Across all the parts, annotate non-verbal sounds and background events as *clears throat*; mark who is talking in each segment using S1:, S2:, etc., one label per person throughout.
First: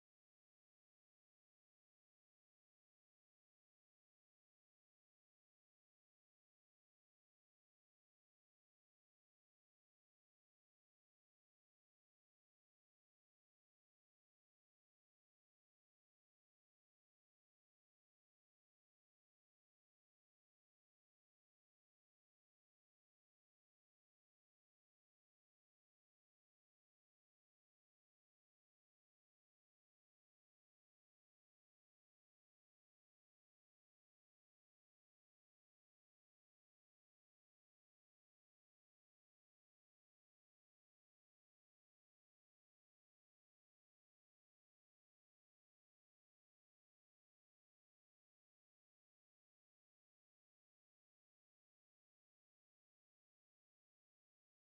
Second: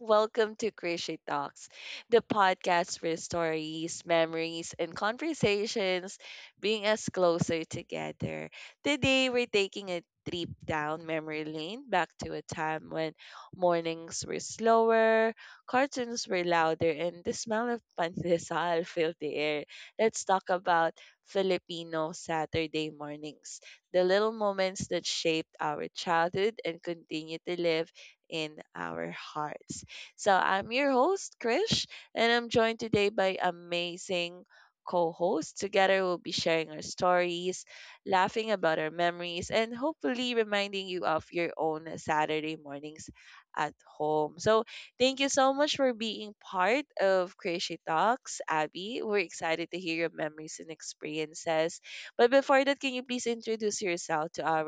S1: Welcome to Crochet Talks, the podcast for stories, memories, and conversations bringing us closer together. Today, we're taking a trip down memory lane back to a time when mornings were slower, cartoons were louder, and the smell of pandesal *laughs* filled the air. Let's talk about Filipino Saturday mornings, the little moments that shaped our childhood and continue to live in our hearts. So I'm your host, Krish, and I'm joined today by amazing co hosts. Together, we'll be sharing our stories, laughing about our memories, and hopefully reminding you of your own Saturday mornings at home. So thank you so much for being part of Crazy Talks, Abby. We're excited to hear your memories and experiences, but before that, can you please introduce yourself to our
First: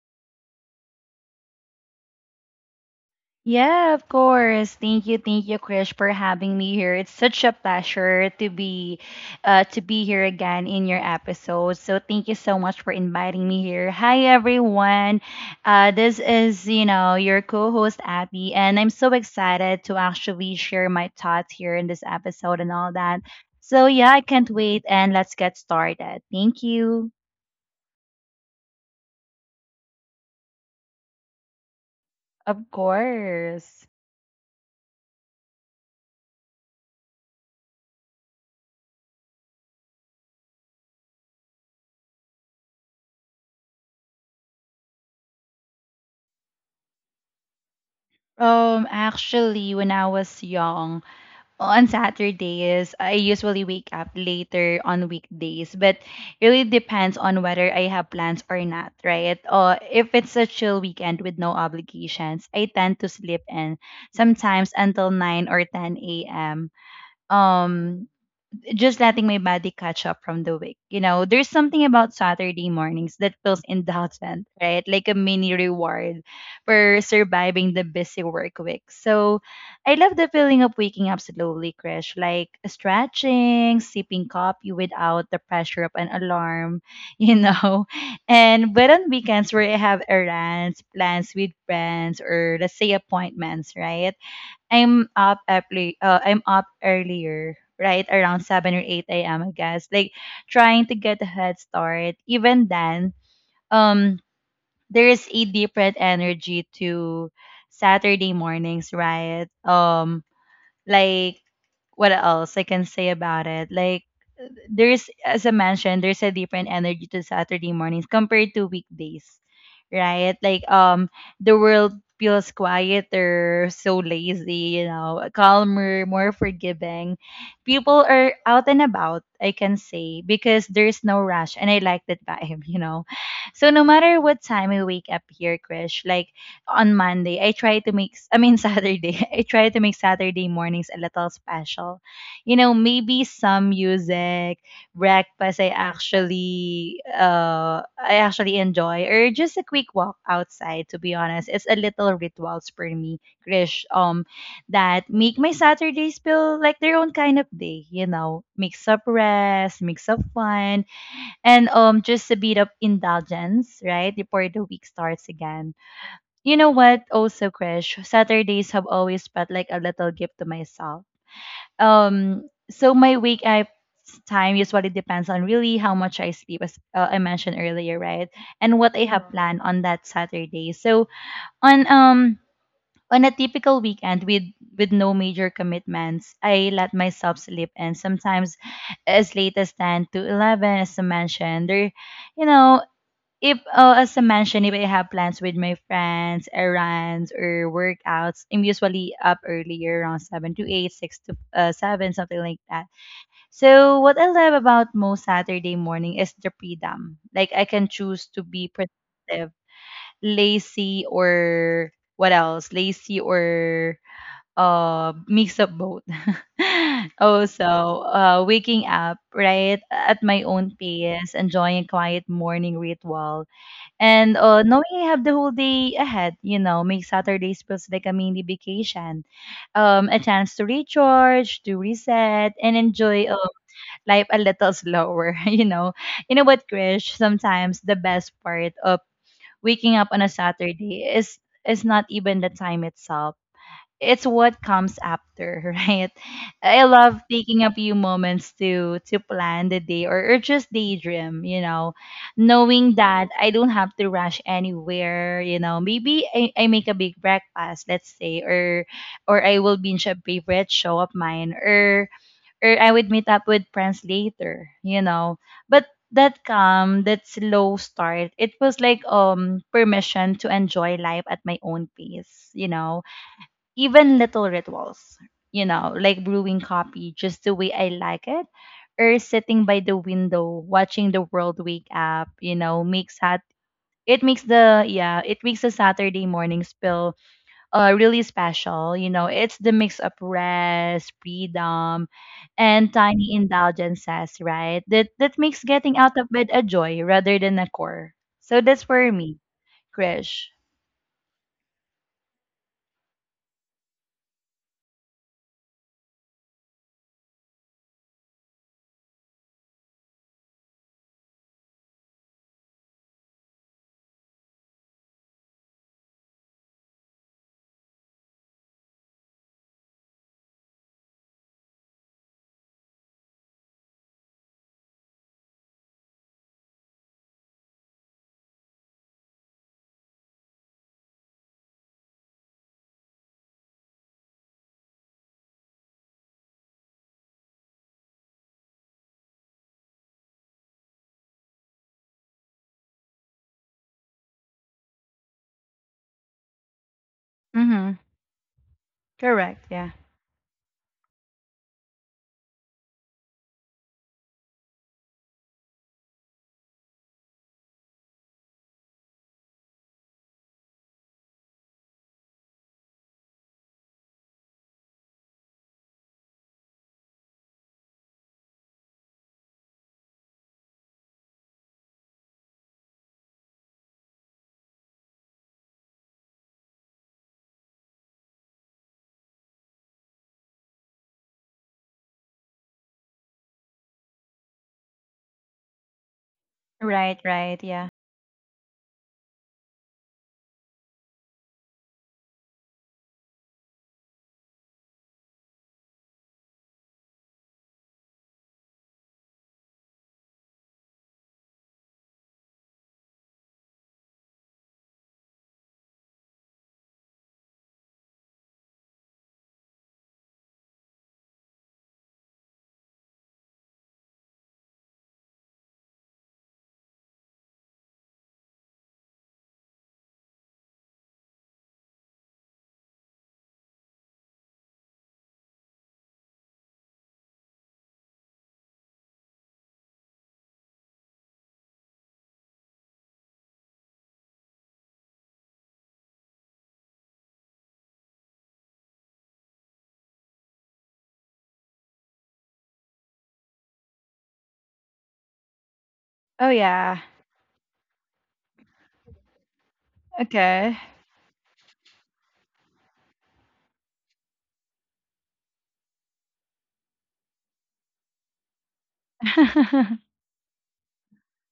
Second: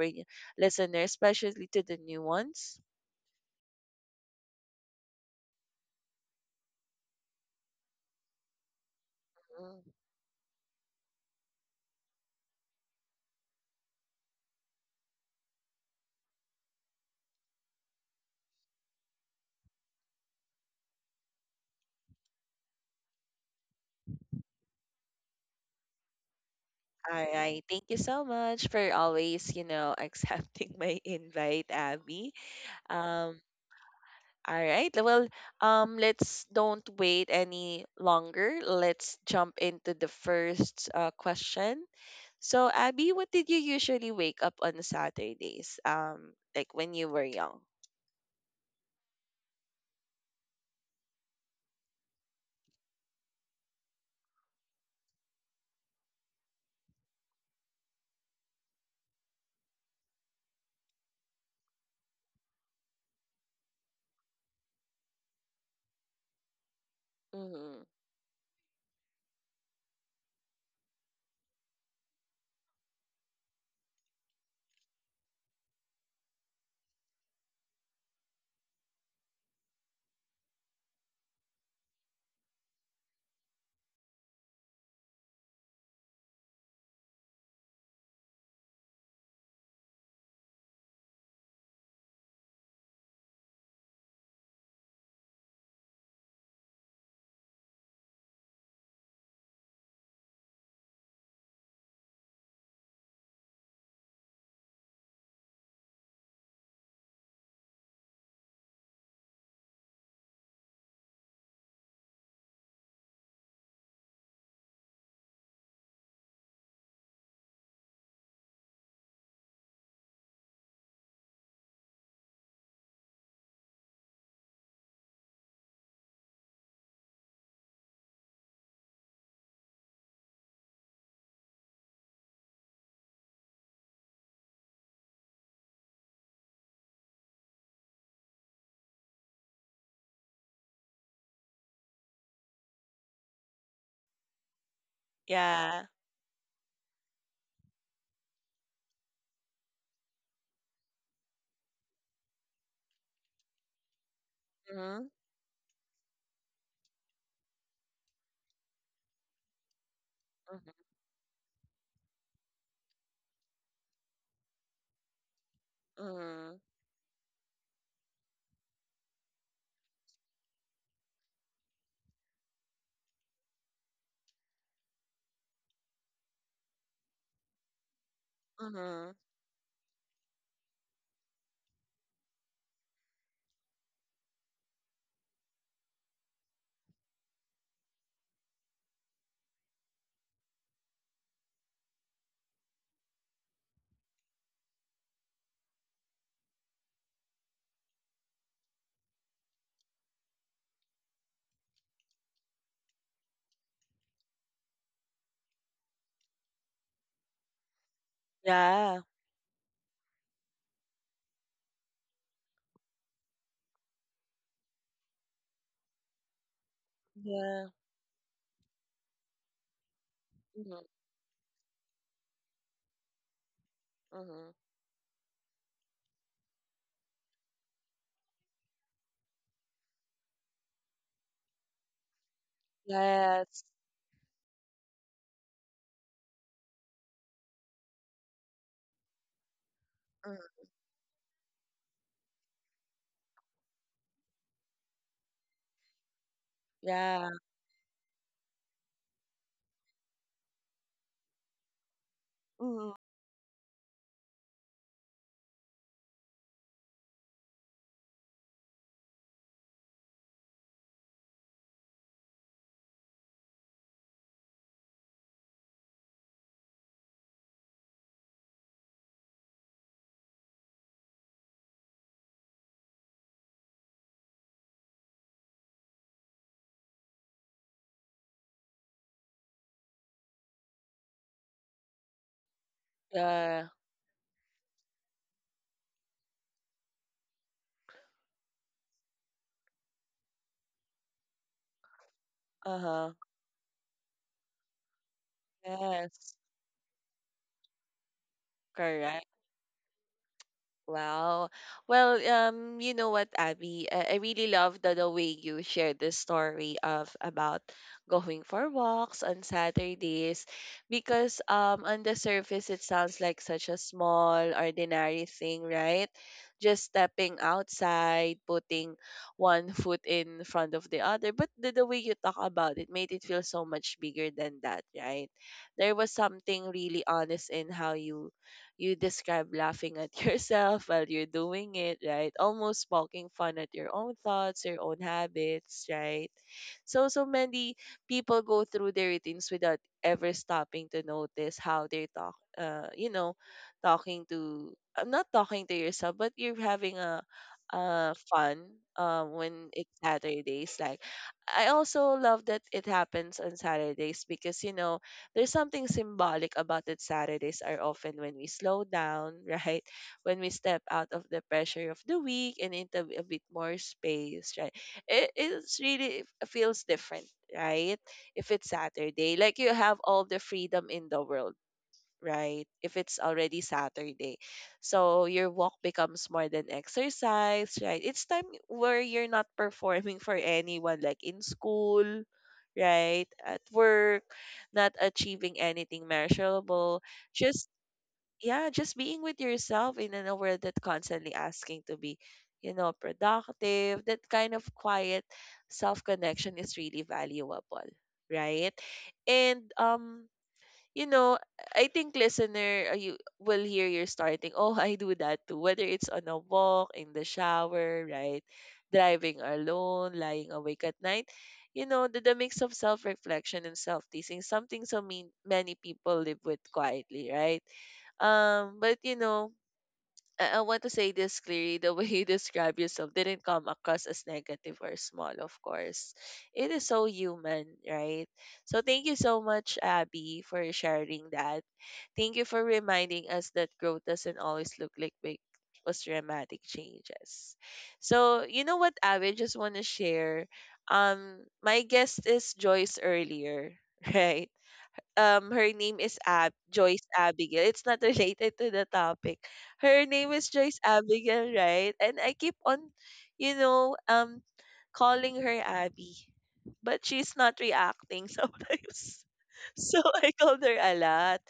S1: listeners, especially to the new ones?
S2: Yeah, of course. Thank you, Krish, for having me here. It's such a pleasure to be, uh, to
S1: Mm.
S2: be here again in your episode. So thank you so much for inviting me here. Hi, everyone. This is your co-host Abby, and I'm so excited to actually share my thoughts here in this episode and all that. So yeah, I can't wait, and let's get started. Thank you.
S1: All right. Thank you so much for always, *laughs* accepting my invite, Abby.
S2: Of
S1: Um,
S2: course.
S1: all right. Well, let's don't wait any longer. Let's jump into the first question. So, Abby, what did you usually wake up on Saturdays? Like when you were young?
S2: Actually, when I was young. On Saturdays, I usually wake up later on weekdays, but it really depends on whether I have plans or not, right? Or if it's a chill weekend with no obligations, I tend to sleep in sometimes until 9 or 10 a.m.
S1: Mhm.
S2: Um, just letting my body catch up from the week. You know, there's something about Saturday mornings that feels indulgent, right? Like a mini reward for surviving the busy work week. So I love the feeling of waking up slowly, Krish, like stretching, sipping coffee without the pressure of an alarm, you know. *laughs* And but on weekends where I have errands, plans with friends, or let's say appointments, right? I'm up early. I'm up earlier, right around seven or eight a.m. I guess, like trying to get a head start. Even then, um, there is a different energy to Saturday mornings, right? Like what else I can say about it? Like there's as I mentioned, there's a different energy to Saturday mornings compared to weekdays. Right? The world feels quieter, so lazy, you know, calmer, more forgiving. People are out and about, I can say, because there's no rush and I like that vibe, *laughs* you know. So no matter what time I wake up here, Krish, like on Monday, I try to make, I mean, *laughs* Saturday, I try to make Saturday mornings a little special. You know, maybe some music, breakfast I
S1: Yeah.
S2: actually, uh, I actually enjoy, or just a quick walk outside, to be honest. It's a little rituals for me, Krish, that
S1: Mhm.
S2: make my Saturdays feel like their own kind of day, you know, mix up rest, mix up fun,
S1: Mhm.
S2: and just a bit of indulgence, right, before the week starts again. You
S1: Mhm.
S2: know what? Also, Krish, Saturdays have always felt like a little gift to myself. So my wake up time usually depends on really how much I sleep, as I mentioned earlier, right? And what I
S1: Mhm.
S2: have planned on that Saturday. So on um on a typical weekend with no major commitments, I let myself sleep, and sometimes as late as 10 to 11, as I mentioned. There, you know, if I have plans with my friends, errands or workouts, I'm usually up earlier around seven to eight, six to seven, something like that. So what I love about most Saturday morning is the freedom. Like I can choose to be
S1: Yeah.
S2: productive, lazy, or what else? Lazy or mix of both. *laughs*
S1: Yeah.
S2: Also, waking up right at my own
S1: Mhm.
S2: pace, enjoying a quiet morning ritual. And
S1: Mhm.
S2: knowing I have the whole day ahead, you know, makes Saturdays feels like a mini vacation, a chance to recharge, to reset, and enjoy
S1: Yes.
S2: life a little slower. *laughs* You know what, Krish? Sometimes the best part of waking up on a
S1: Mhm.
S2: Saturday is not even the time itself. It's what comes after, *laughs* right? I love
S1: Yeah.
S2: taking a few moments to plan the day or just daydream, you know, knowing
S1: Mhm.
S2: that I don't have to rush anywhere, you know. Maybe I make a big breakfast, let's say, or I will binge a favorite show of mine, or I would meet up with friends later, you know. But that calm, that slow start, it was like permission to enjoy life at my own pace, you know. Even little rituals, you know, like brewing coffee just the way I like it, or sitting by the window watching the world wake up, you know, makes that
S1: Yeah.
S2: it makes the yeah, it makes the Saturday morning spill really special. You know, it's the mix of rest, freedom, and
S1: Uh-huh.
S2: tiny indulgences, right? That makes getting out of
S1: Yes.
S2: bed a joy rather than a chore. So that's for
S1: Correct.
S2: me, Krish.
S1: Wow. Well, you know what, Abby? I really love the way you shared the story of about going for walks on Saturdays, because on the surface it sounds like such a small, ordinary thing, right? Just stepping outside, putting one foot in front of the other. But the way you talk about it made it feel so much bigger than that, right? There was something really honest in how you describe laughing at *laughs* yourself while you're doing it, right? Almost poking fun at your own thoughts, your own habits, right? So, so many people go through their routines without ever stopping to notice how they talk, talking to — I'm not talking to yourself, but you're having a
S2: Mm-hmm.
S1: fun
S2: Correct,
S1: when
S2: yeah.
S1: it's Saturdays, like I also love that it happens on Saturdays, because you know there's something symbolic about that. Saturdays are often when we slow down, *laughs* right? When we step out of the pressure of the week and into a bit more space, right? It's really feels different, right? If it's Saturday, like you have all the freedom in the world, right? If it's already Saturday. So your walk becomes more than exercise, right? It's time where you're not *laughs* performing for anyone, like in school, right? At work, not achieving anything measurable.
S2: Right, right,
S1: Just,
S2: yeah.
S1: yeah, just being with yourself in a world that constantly asking to be. You know, productive, that kind of quiet self connection is really valuable, right? And you know, I think listener, you will hear you're starting. Oh, I do that too. Whether it's on a walk, in the shower, right, driving alone, lying awake at night, you know, the mix of self-reflection and self-teasing, something so mean many people live with quietly, right? But you know, I want to say this clearly. The *laughs* way you describe yourself didn't come across as negative or small, of course. It is so human, right? So thank you so much, Abby, for sharing that. Thank you for reminding us that growth doesn't always look like big or dramatic changes. So you know what, Abby, just want to share. Um, my guest is Joyce earlier, *laughs* right? Her name is
S2: Oh
S1: Ab
S2: yeah.
S1: Joyce Abigail. It's not related to the topic. Her name is
S2: Okay.
S1: Joyce Abigail, right? And I keep on, you know, um calling her Abby. But she's not reacting *laughs* sometimes. So
S2: *laughs*
S1: I called her a lot.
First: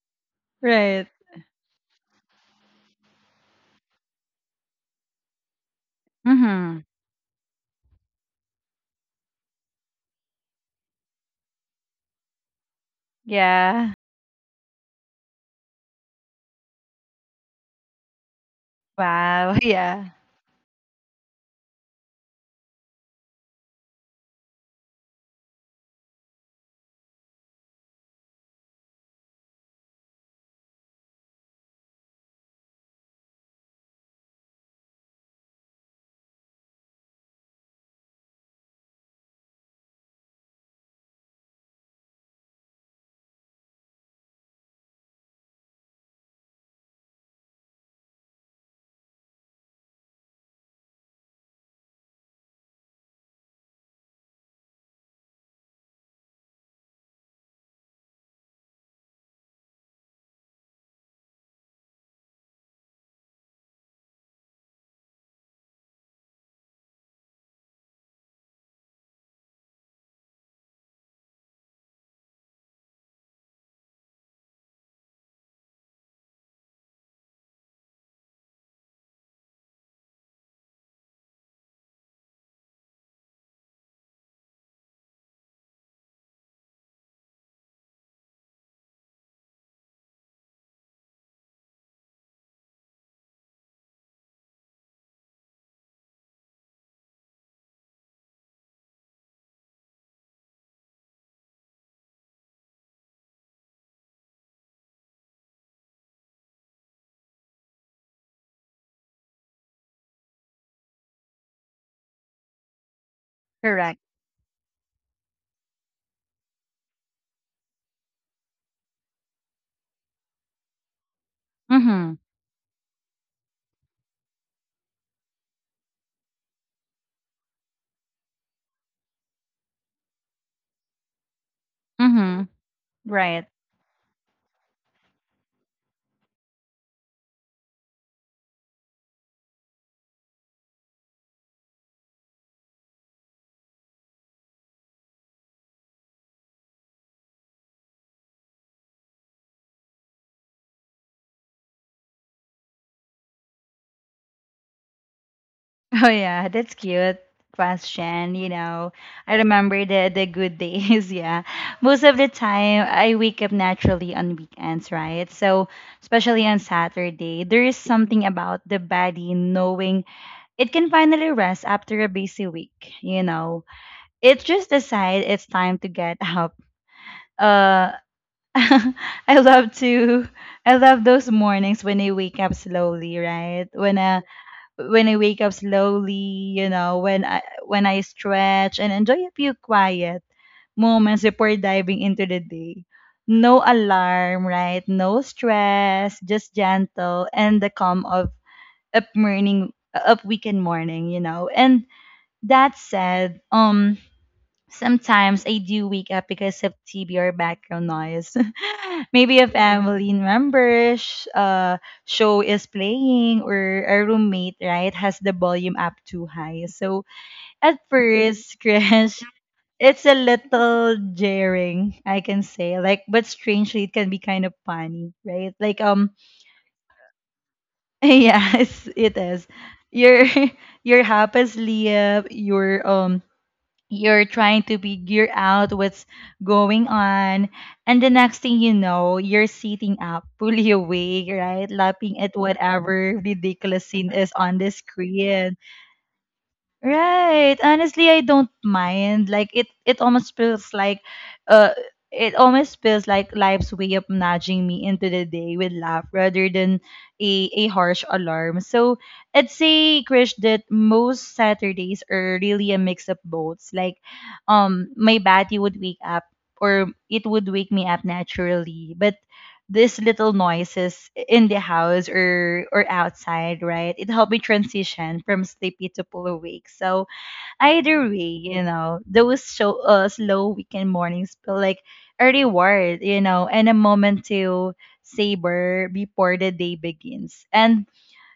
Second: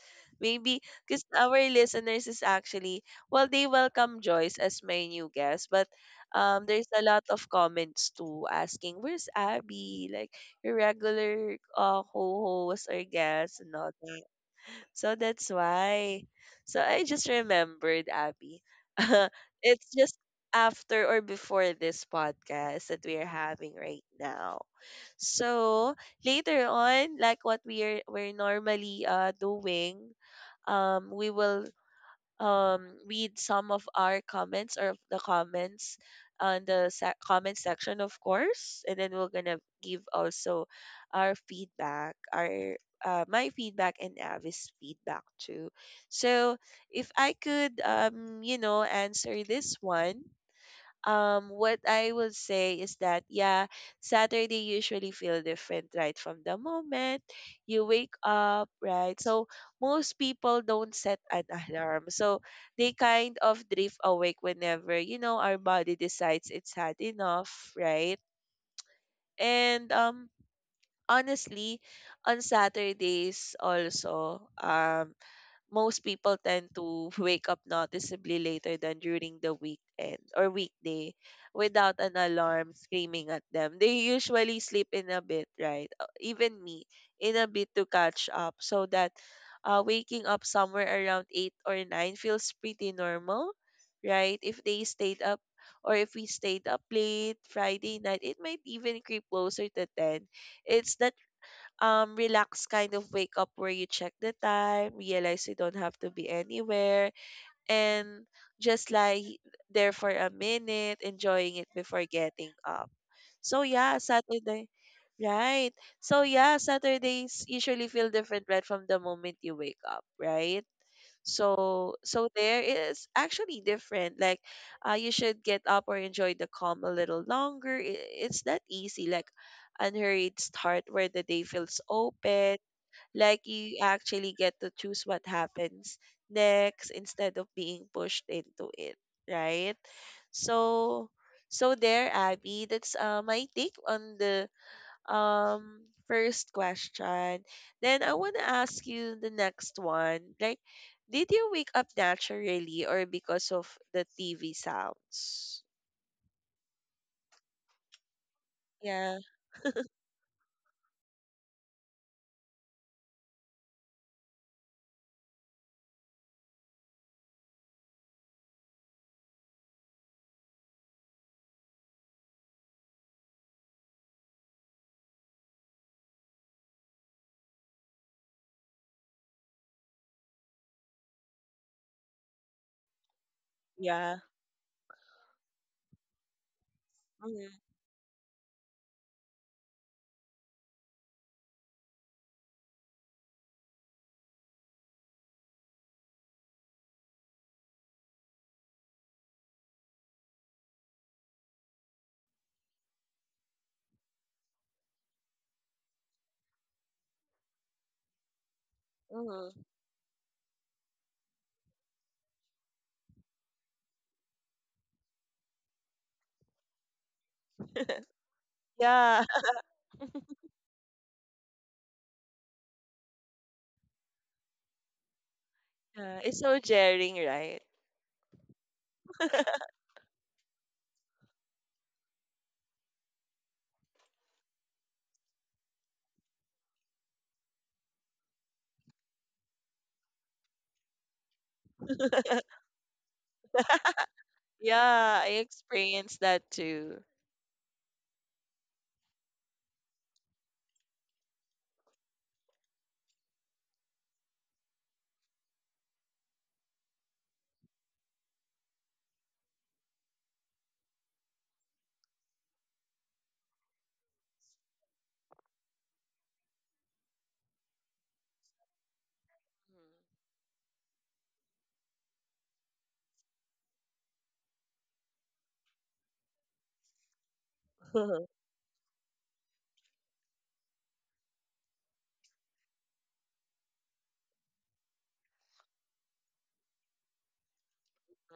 S1: Maybe
S2: Right.
S1: because our listeners is actually, well, they welcome Joyce as my new guest, but
S2: Mhm.
S1: there's a lot of comments too asking, "Where's Abby?" Like, your regular co-host or guest and all
S2: Yeah.
S1: that. So that's why. So I just remembered, Abby. *laughs*
S2: Wow.
S1: It's
S2: *laughs* Yeah.
S1: just after or before this podcast that we are having right now. So later on, like what we're normally doing, we will read some of our comments or of the comments on the comment section, of course, and then we're gonna give also our feedback, our my feedback and Avi's feedback too. So if I could, you know, answer this one, what I will say is that yeah, Saturday usually feel different right from the moment you wake up, right? So most people don't set an alarm. So they kind of drift awake whenever, you know, our body decides it's had enough, right? And honestly on Saturdays also most people tend to *laughs* wake up noticeably later than during the weekend or weekday without an alarm screaming at them. They usually sleep in a bit, right? Even me, in a bit to catch up, so that waking up somewhere around 8 or 9 feels pretty normal, right? If they stayed up, or if we stayed up late Friday night, it might even creep closer to 10. It's the relaxed kind of wake up where you check the time, realize you don't have to be anywhere, and just lie there for a minute, enjoying it before getting up. So yeah,
S2: Correct.
S1: Saturday. Right. So yeah, Saturdays usually feel different right from the moment you wake up, right? So
S2: Mhm.
S1: so there is actually different, like you should get up or enjoy the calm a little longer. It's that easy, like unhurried start where the day feels
S2: Mhm.
S1: open, like
S2: Right.
S1: you actually get to choose what happens next instead of being pushed into it, right? So so there, Abby, that's my take on the um first question. Then I want to ask you the next one. Like, did you wake up naturally or because of the TV sounds?
S2: *laughs* Oh yeah, that's cute question, you know.
S1: Yeah,
S2: I remember the good days, *laughs* yeah. Most of the time I wake up naturally on weekends, right? So, especially on Saturday, there is something about the body knowing it can finally rest after a busy week, you know. It just decides it's time to get *laughs* up. Uh *laughs* I love to I love those mornings when I wake up slowly, right? When
S1: yeah.
S2: I when I wake up slowly, you know, when I
S1: Mm-hmm,
S2: when I stretch and enjoy a few quiet moments before diving into the day. No alarm, right? No stress, just gentle and the calm of up morning up weekend morning, you know. And that said, sometimes I do wake up because of TV or background noise. *laughs* Maybe a
S1: mm-hmm.
S2: family member sh- show is playing or a roommate, right, has the volume up too high. So at
S1: *laughs*
S2: first, *laughs* crash,
S1: Yeah,
S2: it's a little jarring, I can say. Like, but strangely, it can be kind of funny, right?
S1: yeah. It's so jarring, right?
S2: *laughs* Yes, it is.
S1: *laughs*
S2: You're *laughs* you're half asleep. You're *laughs* you're trying to be gear out what's going on and the next thing you know you're sitting up *laughs* fully awake, right, laughing at whatever ridiculous scene is on the
S1: Yeah, I
S2: screen.
S1: experienced that too.
S2: Right. Honestly, I don't mind. Like it almost feels like uh it almost feels like life's way of nudging me into the day with love rather than a harsh alarm. So I'd say, Krish, that most Saturdays are really a mix of both. Like my body would wake up or it would wake me up naturally. But
S1: Mm.
S2: these little noises in the house or outside, right? It helped me transition from sleepy to full awake. So either way,
S1: *laughs*
S2: you know, those slow weekend mornings feel like a reward, you know, and a moment to savor before the day begins. And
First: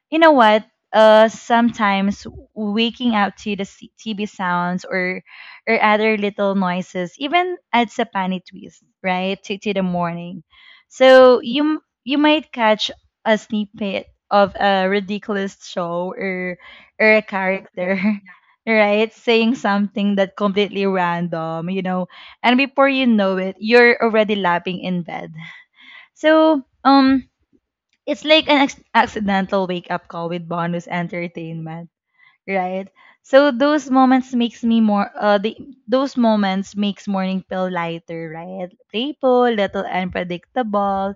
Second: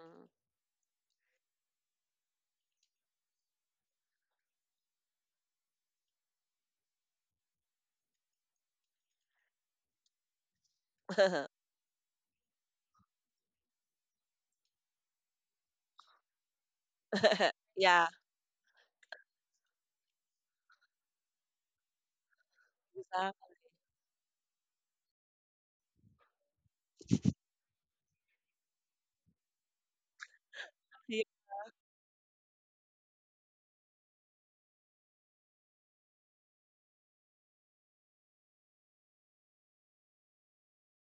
S2: you know what? Sometimes waking up to the TV sounds or other little noises even adds a funny twist, right, to the morning. So
S1: Mm.
S2: you might catch a snippet of a ridiculous show or a
S1: *laughs*
S2: character,
S1: Yeah,
S2: *laughs* right, saying something that completely random, you know, and before you know
S1: exactly.
S2: it, you're already lapping in bed. So it's like an accidental wake up call with bonus entertainment, right? So those moments makes morning pill lighter, right, playful little unpredictable,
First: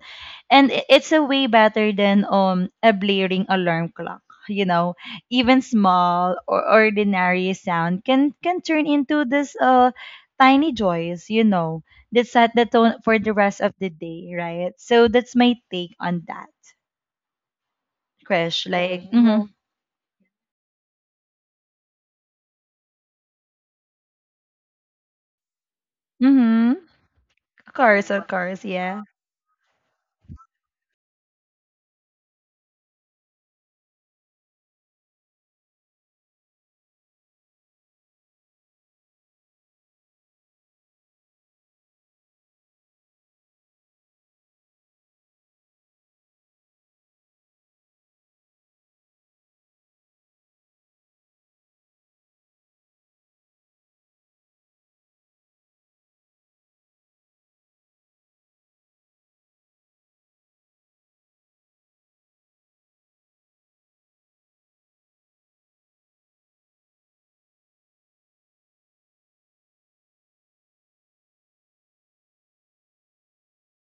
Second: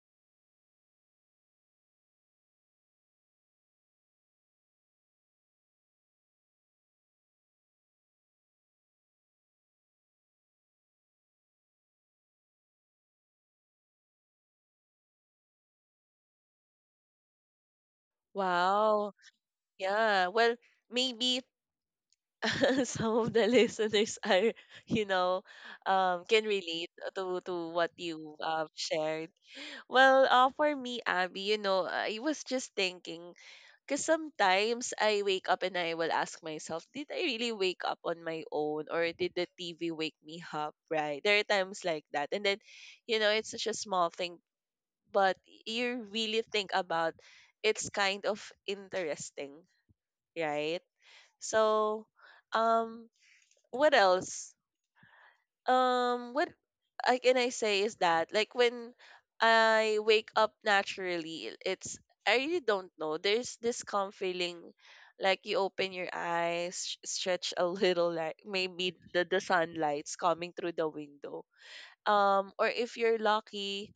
S2: and it's a way better than a blaring alarm clock, you know. Even small or ordinary sound can turn into this tiny joys, you know, that set the tone for the rest of the day, right? So that's my take on that, Crush, like.
S1: Wow.
S2: Oh. Mhm,
S1: Yeah. Well, maybe *laughs* some of the listeners are, you know, can
S2: mhm.
S1: relate to
S2: Of
S1: what
S2: course, of. Wow.
S1: you
S2: Course, yeah.
S1: shared. Well, for me, Abby, you know, I was just thinking, because sometimes I wake up and I will ask myself, did I really wake up on my own, or did the TV wake me up? Right? There are times like that, and then, you know, it's such a small thing, but you really think about, it's kind of interesting, right? So. Um, what else? What I can I say is that, like when I wake up naturally, it's, I really don't know. There's this calm feeling, like you open your eyes, stretch a little, like maybe the sunlight's coming through the window. Or if you're lucky,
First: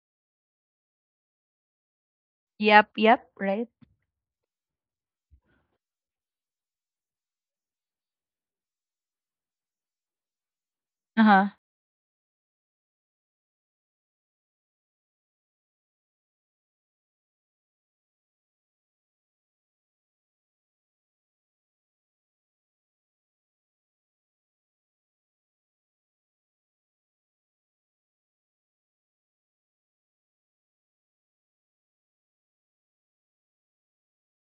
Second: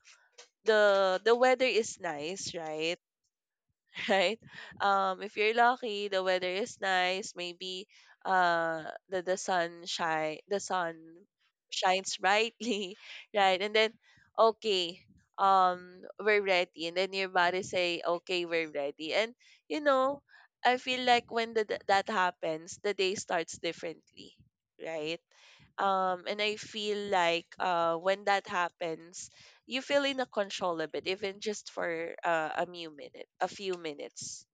S1: the weather is nice,
S2: Yep,
S1: right?
S2: yep, right.
S1: *laughs* Right? If you're lucky, the weather is nice. Maybe uh, the sun shine the sun
S2: Uh-huh.
S1: shines brightly, *laughs* right? And then okay, we're ready. And then your body say, okay, we're ready. And you know, I feel like when that happens, the day starts differently, right? And I feel like when that happens, you feel in a control a bit, even just for a few minutes,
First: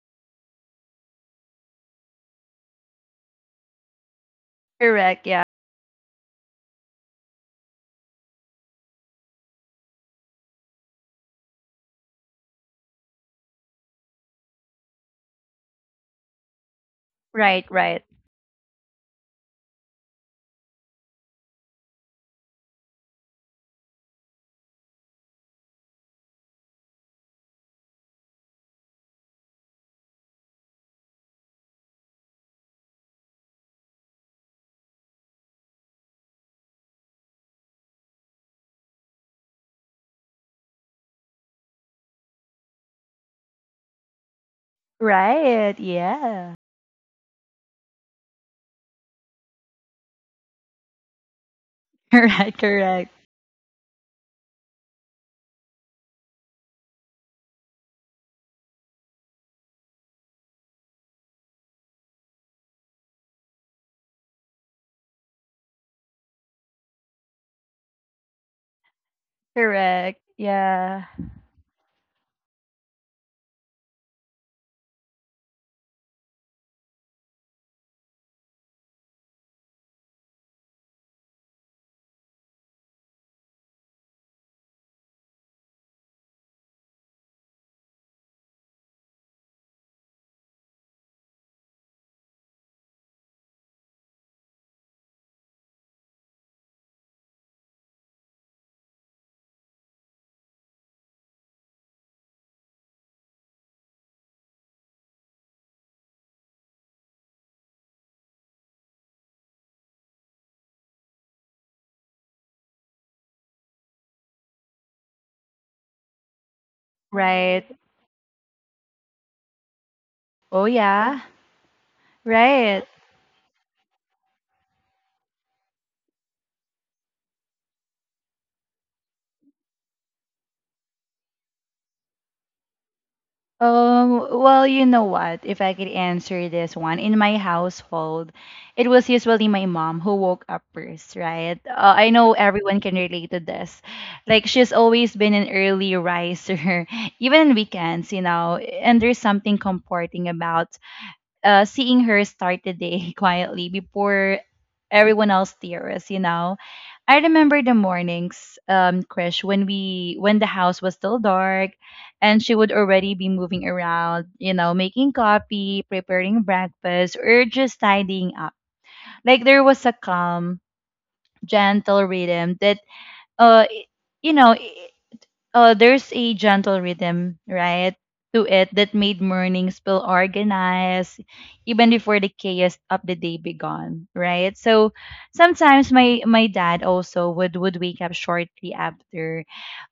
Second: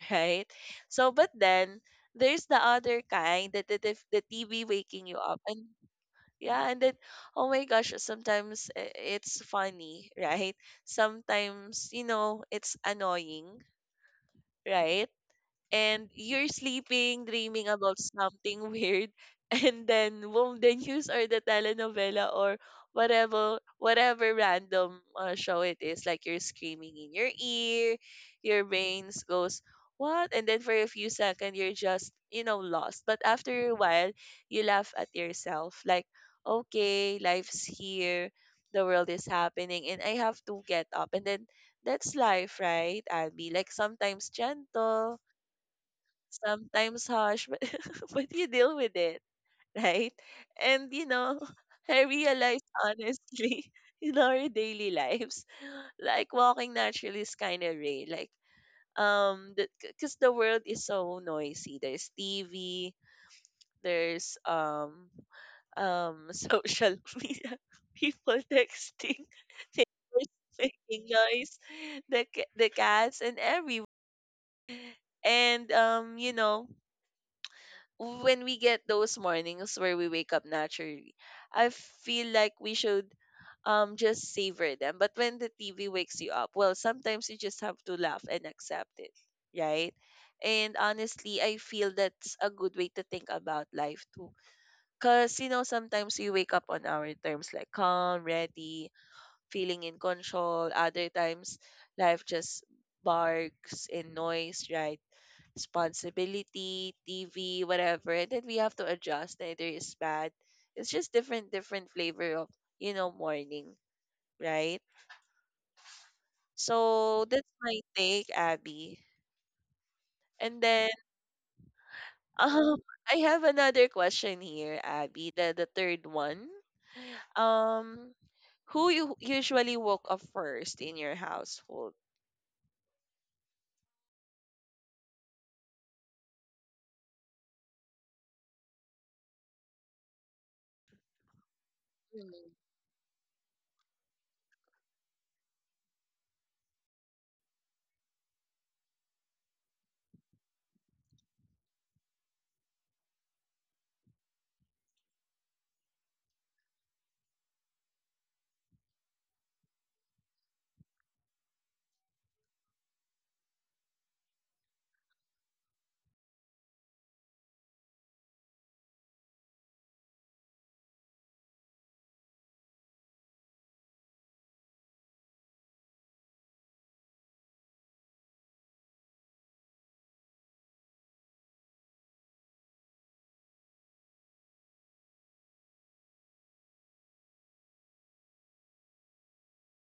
S1: *laughs* right? So, but then there's the other kind, that if the TV waking you
S2: Correct,
S1: up,
S2: yeah.
S1: and yeah, and then oh my gosh, sometimes it's funny, *laughs* right? Sometimes you know it's annoying, right? And you're sleeping, dreaming
S2: Right,
S1: about
S2: right.
S1: something weird, *laughs* and then boom, the news or the telenovela or whatever random show it is, like you're screaming in your ear, your brains goes what, and then for a few seconds you're just you know lost, but after a while you laugh at yourself, like okay, life's here, the world is happening, and I have to get up, and then that's life, right? I'll be like sometimes gentle,
S2: Right, yeah.
S1: sometimes harsh, but *laughs* but you deal with it, right? And you know, *laughs* I
S2: *laughs* Correct,
S1: realized
S2: correct.
S1: honestly *laughs* in our daily lives, like walking naturally is kind of rare. Like, because the world is so noisy. There's TV, there's *laughs* social media, people texting, *laughs*
S2: Correct.
S1: neighbors
S2: Yeah.
S1: making noise, the the cats and every, and you know, when we get those mornings where we wake up naturally, I feel like we should just savor them. But when the TV wakes you up, well, sometimes you just have to laugh and accept it, right? And honestly, I feel that's a good way to think about life too. Cause you know, sometimes we wake up on our terms, like calm, ready, feeling in control. Other times life just barks and noise, right? Responsibility, TV, whatever, and then we have to adjust. Neither is bad. It's just different, different flavor of morning, right? So that's
S2: Right.
S1: my take, Abby. And
S2: Oh
S1: then
S2: yeah.
S1: *laughs* um,
S2: Right.
S1: I have another question here, Abby. The third one. Um, who you usually woke up first in your household?
S2: Well, you know what? If I could answer this one, in my household, it was usually my mom who woke up first, right? I know
S1: Mm-hmm.
S2: everyone can relate to this. Like, she's always been an early riser, *laughs* even on weekends, you know, and there's something comforting about seeing her start the day *laughs* quietly before everyone else tears, you know. I remember the mornings, Krish, when the house was still dark and she would already be moving around, you know, making coffee, preparing breakfast, or just tidying up. Like there was a calm, gentle rhythm that I- you know, there's a gentle rhythm, right, to it that made mornings feel organized, even before the chaos of the day began, right? So sometimes my dad also would wake up shortly after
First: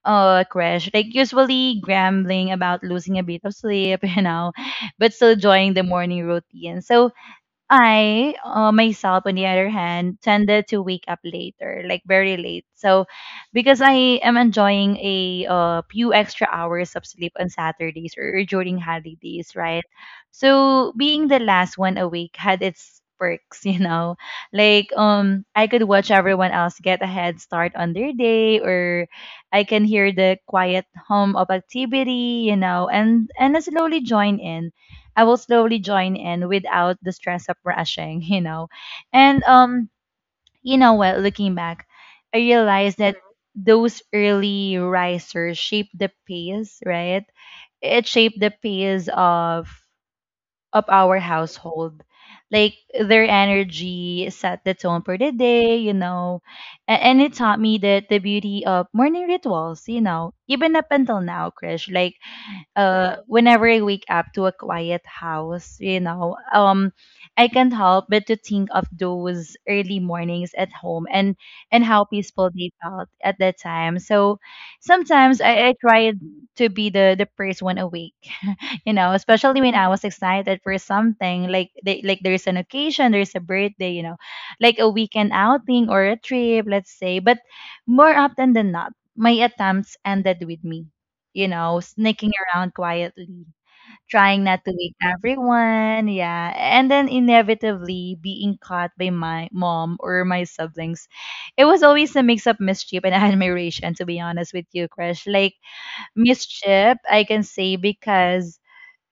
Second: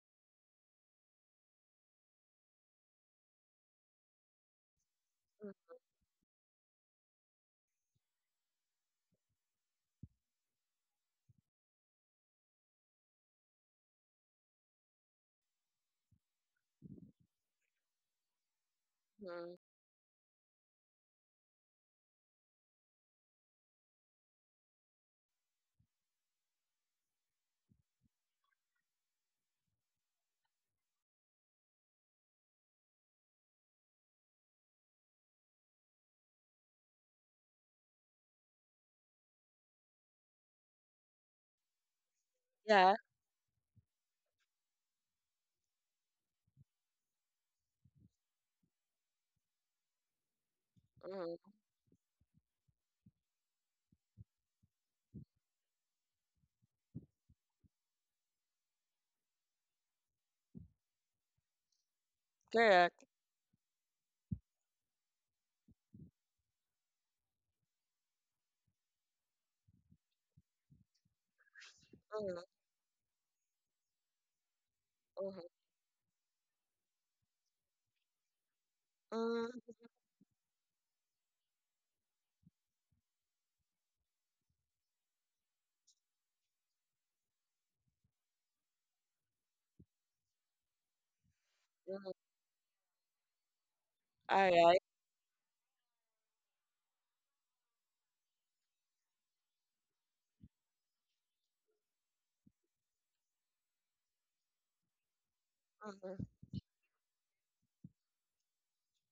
S2: crash, like usually grumbling about losing a bit of sleep, *laughs* you know, but still enjoying the morning routine. So I, myself, on the other hand, tended to wake up later, like very late. So, because I am enjoying a few extra hours of sleep on Saturdays or during holidays, right? So, being the last one awake had its perks, *laughs* you know. Like, I could watch everyone else get a head start on their day, or I can hear the quiet hum of activity, you know, and slowly join in. Without the stress of rushing, *laughs* you know. And You know what, looking back, I
S1: Yeah.
S2: realized that those early risers shaped the pace, right? It shaped the pace of our
S1: Mm-hmm.
S2: household. Like their energy set the tone for the day, you know. And it taught me that the beauty of morning rituals, you know, even up until now, Krish, like
S1: Correct.
S2: whenever I wake up to a quiet house, you know, I can't help but to think of those early mornings at home and how
S1: Mm-hmm.
S2: peaceful they felt at that time. So sometimes I try to be the first one awake, *laughs* you know, especially
S1: Mm-hmm.
S2: when I was excited for something like there's an occasion, there's a birthday, you know, like a weekend outing or a trip, let's say. But more often than not, my attempts ended with me, sneaking around quietly,
S1: All
S2: trying not to
S1: right.
S2: wake everyone. Yeah. And then inevitably being caught by my mom or my siblings. It was always a mix of mischief and *laughs* admiration, to be honest with you, Krish. Like,
S1: Mm-hmm.
S2: mischief, I can say because,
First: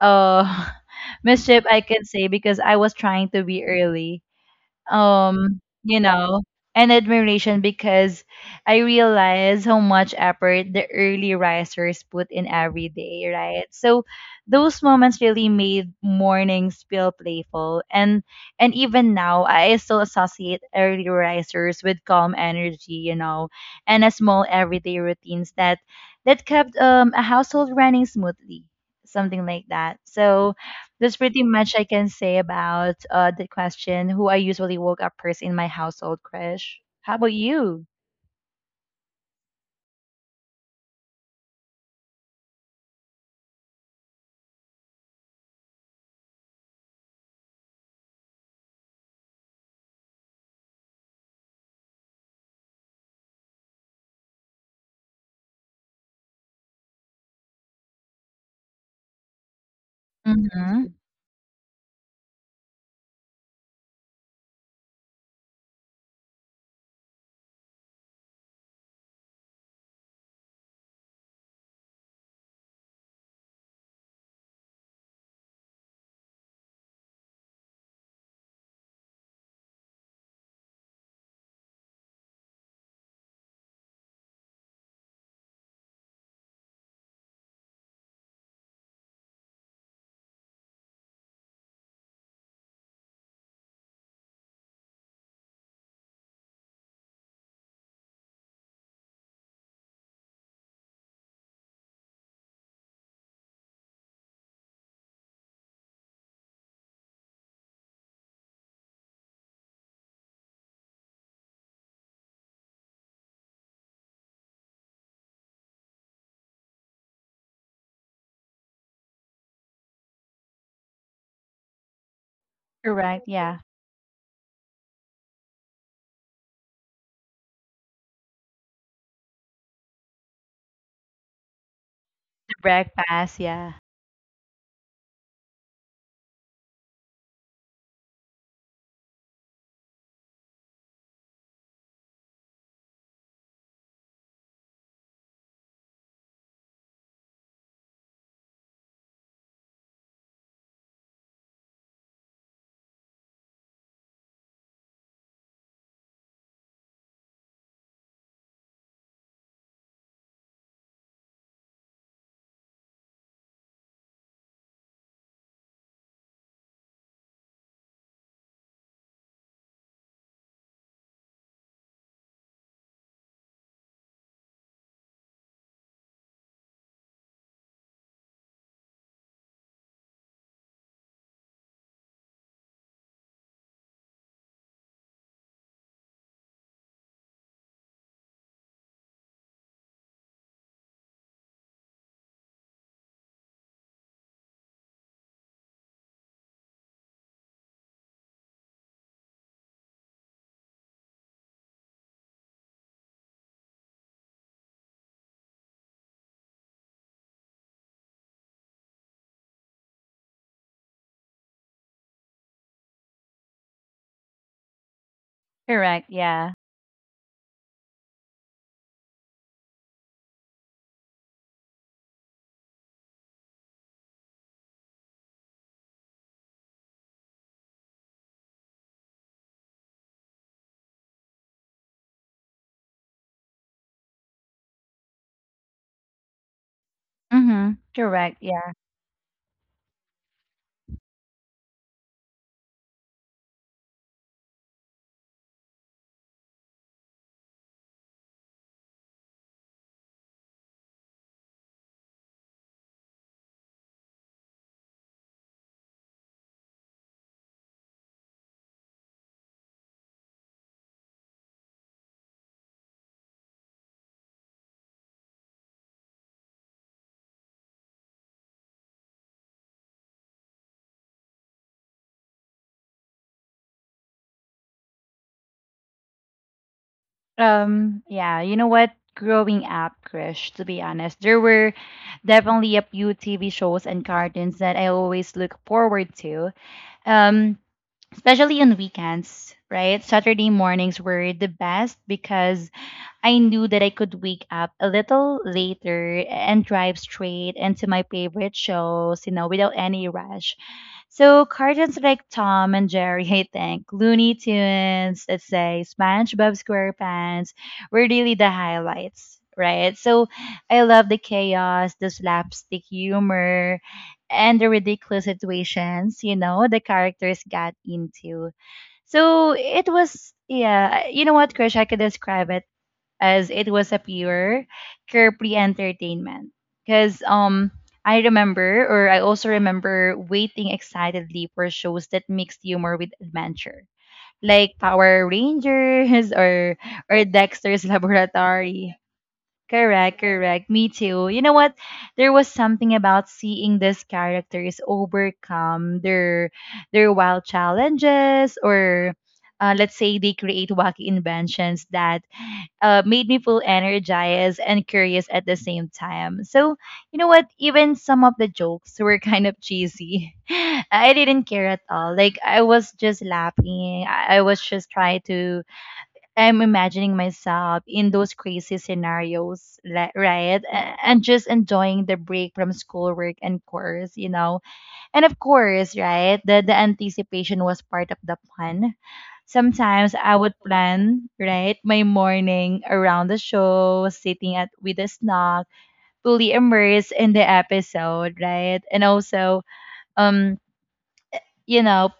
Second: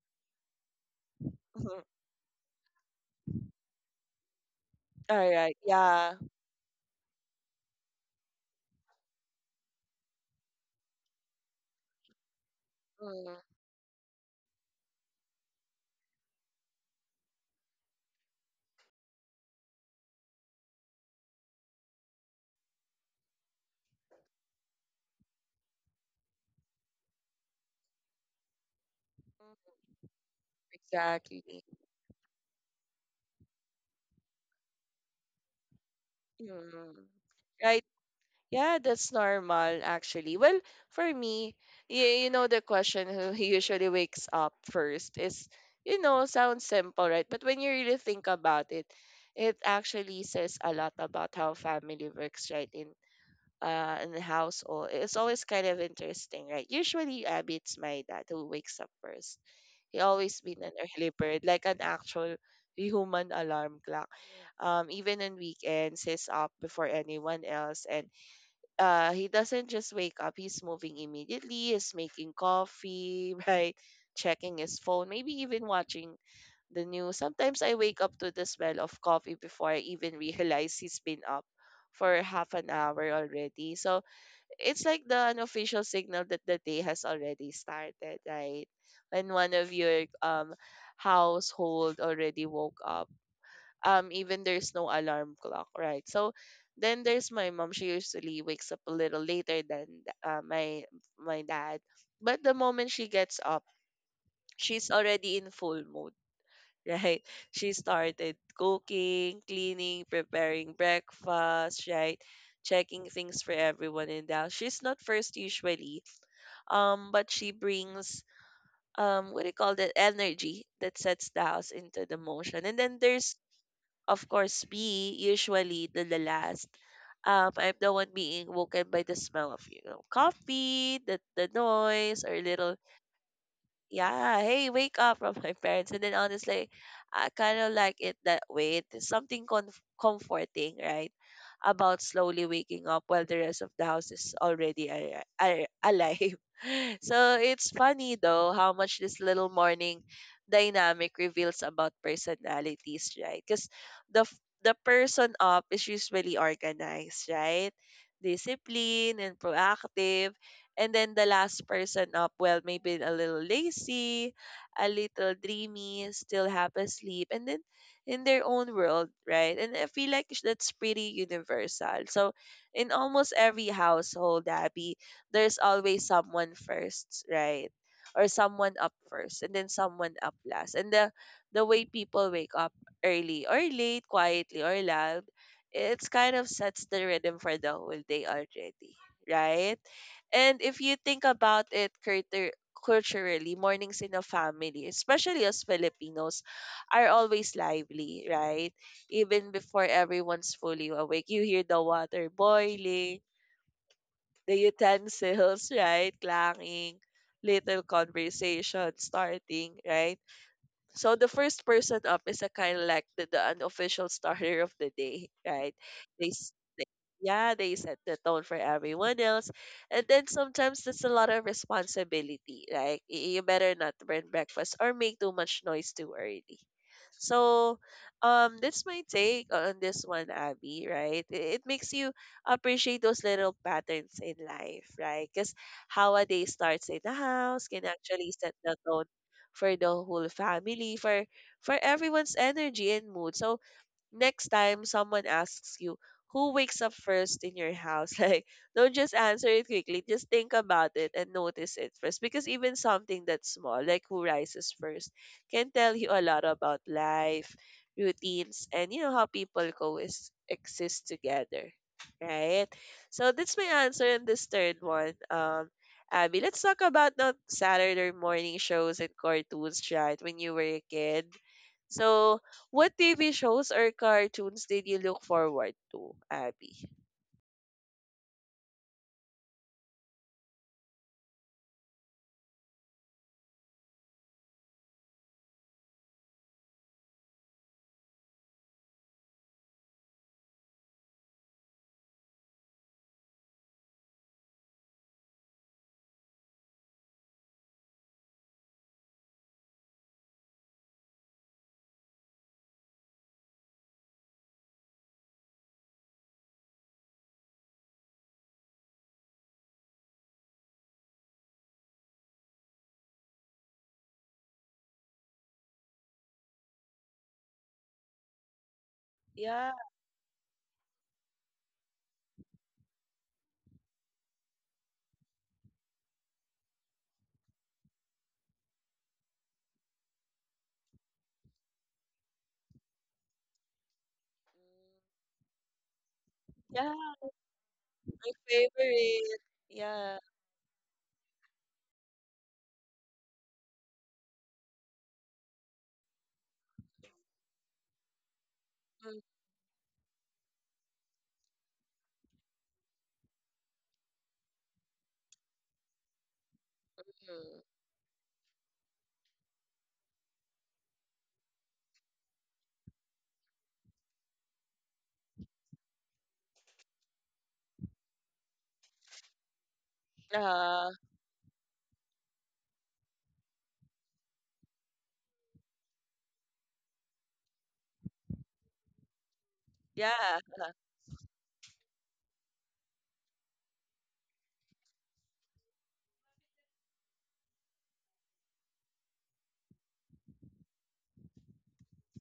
S2: uh, *laughs* mischief, I can say because I was trying to be early
S1: Alright,
S2: um, you
S1: yeah.
S2: know, and admiration because I realize how much effort the early risers put in every day,
S1: Mm,
S2: right? So those moments really made mornings feel playful and even now I still associate early risers with calm energy, you know, and a small everyday routines that that kept a household running smoothly, something like
S1: mm,
S2: that. So that's pretty
S1: exactly.
S2: much I can say about the question who I usually woke up first in my household, Krish.
S1: Mm.
S2: How about
S1: Right.
S2: you?
S1: Yeah, that's normal actually. Well, for me, you know the question who *laughs* usually wakes up first is, you know, sounds simple, right? But when you really think about it, it actually says a lot about how family works, right? In the household. It's always kind of interesting, right? Usually, Abby, it's my dad who wakes up first. He always been an
S2: Mm-hmm.
S1: early bird, like an actual human alarm clock. Even on weekends, he's up before anyone else, and he doesn't just wake up. He's moving immediately. He's making coffee, *laughs* right? Checking his phone, maybe even watching the news. Sometimes I wake up to the smell of coffee before I even realize he's been up for half an hour already. So it's like the unofficial signal that the day has already started, right? When one of your household already woke up. Even there's no alarm clock, right? So then there's my mom. She usually wakes up a little later than my dad. But the moment she gets up, she's already in full mode, right? *laughs* She started cooking, cleaning, preparing breakfast, right? Checking things for everyone in the house. She's not first usually, but she brings what do you call that energy that sets the house into the motion, and then
S2: Correct.
S1: there's
S2: Yeah.
S1: of course me, usually the, last. I'm the one being woken by the smell of, you know, coffee, the noise, or
S2: The
S1: little,
S2: breakfast. Yeah.
S1: yeah, hey, wake up from my parents. And then honestly, I kind of like it that way. It is something comforting, right? About slowly waking up while the rest of the house is already alive. *laughs* So it's funny though how much this little morning dynamic reveals about personalities, right? Because the f- the person up is usually organized, right? Disciplined and proactive, and then the last person up, well, maybe a little lazy, a little dreamy, still half asleep, and then in their own world, right? And I feel like that's pretty universal. So in almost every household, Abby, there's always someone first, right? Or someone up first, and then someone up last. And the way people wake up, early or late, quietly or loud, it's kind of sets the rhythm for the whole day already, right? And if you think about it, culturally, mornings in a family, especially as Filipinos, are always lively, right? Even before everyone's fully awake, you hear the water boiling, the utensils, *laughs* right? Clanging, little conversation starting, right? So the first person up is a kind of like the unofficial starter of the day, right?
S2: Correct.
S1: They, s-
S2: Yeah.
S1: they yeah, they set the tone for everyone else. And then sometimes it's a lot of responsibility. Like you better not burn breakfast or make too much noise too early. So that's my take on this one, Abby, right? It makes you appreciate those little patterns in life, right? Because how a day starts in the house
S2: Mm-hmm.
S1: can actually
S2: Correct.
S1: set
S2: Yeah.
S1: the tone for the whole family, for everyone's energy and mood. So next time someone asks you who wakes up first in your house, *laughs* like, don't just answer it quickly, just think about it and notice it first, because even something that's small like who rises first can tell you a lot about life, routines, and, you know, how people coexist exist together, right? So that's my answer in this third one. Abby, let's talk about the Saturday morning shows and cartoons, right, when you were a kid. So what TV shows or cartoons did you look forward to, Abby?
S2: Yeah. You know what? Growing up, Krish. To be honest, there were definitely a few TV shows and cartoons that I always look forward to. Um. Especially on weekends, right? Saturday mornings were the best because I knew that I could wake up a little later and drive straight into my favorite shows, you know, without any rush. So cartoons like Tom and Jerry, *laughs* I think, Looney Tunes, let's say SpongeBob SquarePants, were really the highlights, right? So I love the chaos, the slapstick humor, and the ridiculous situations, you know, the characters got into. So
S1: Yeah,
S2: it was, yeah, you know what, Krish, I could describe it as it was a pure carefree entertainment. Because I remember, or I also remember waiting excitedly for shows that mixed humor with adventure, like Power Rangers
S1: yeah,
S2: or Dexter's
S1: my
S2: Laboratory.
S1: favorite. Yeah.
S2: Correct, correct. Me too. You know what? There was something about seeing these characters overcome their wild challenges, or let's say they create wacky inventions that made me feel energized and curious at the same time. So, you know what?
S1: Mm-hmm.
S2: Even some of the jokes were *laughs* kind of cheesy. *laughs* I didn't care at all. Like, I was just laughing. I was just trying to, I'm imagining myself in those crazy scenarios, right?
S1: Uh,
S2: And just enjoying the break from schoolwork and course, you know? And of course, right, the anticipation was part of the fun.
S1: yeah,
S2: Sometimes I would plan, right, my morning around the show, sitting at with a snack, fully immersed in the episode, right? And also, um, you know,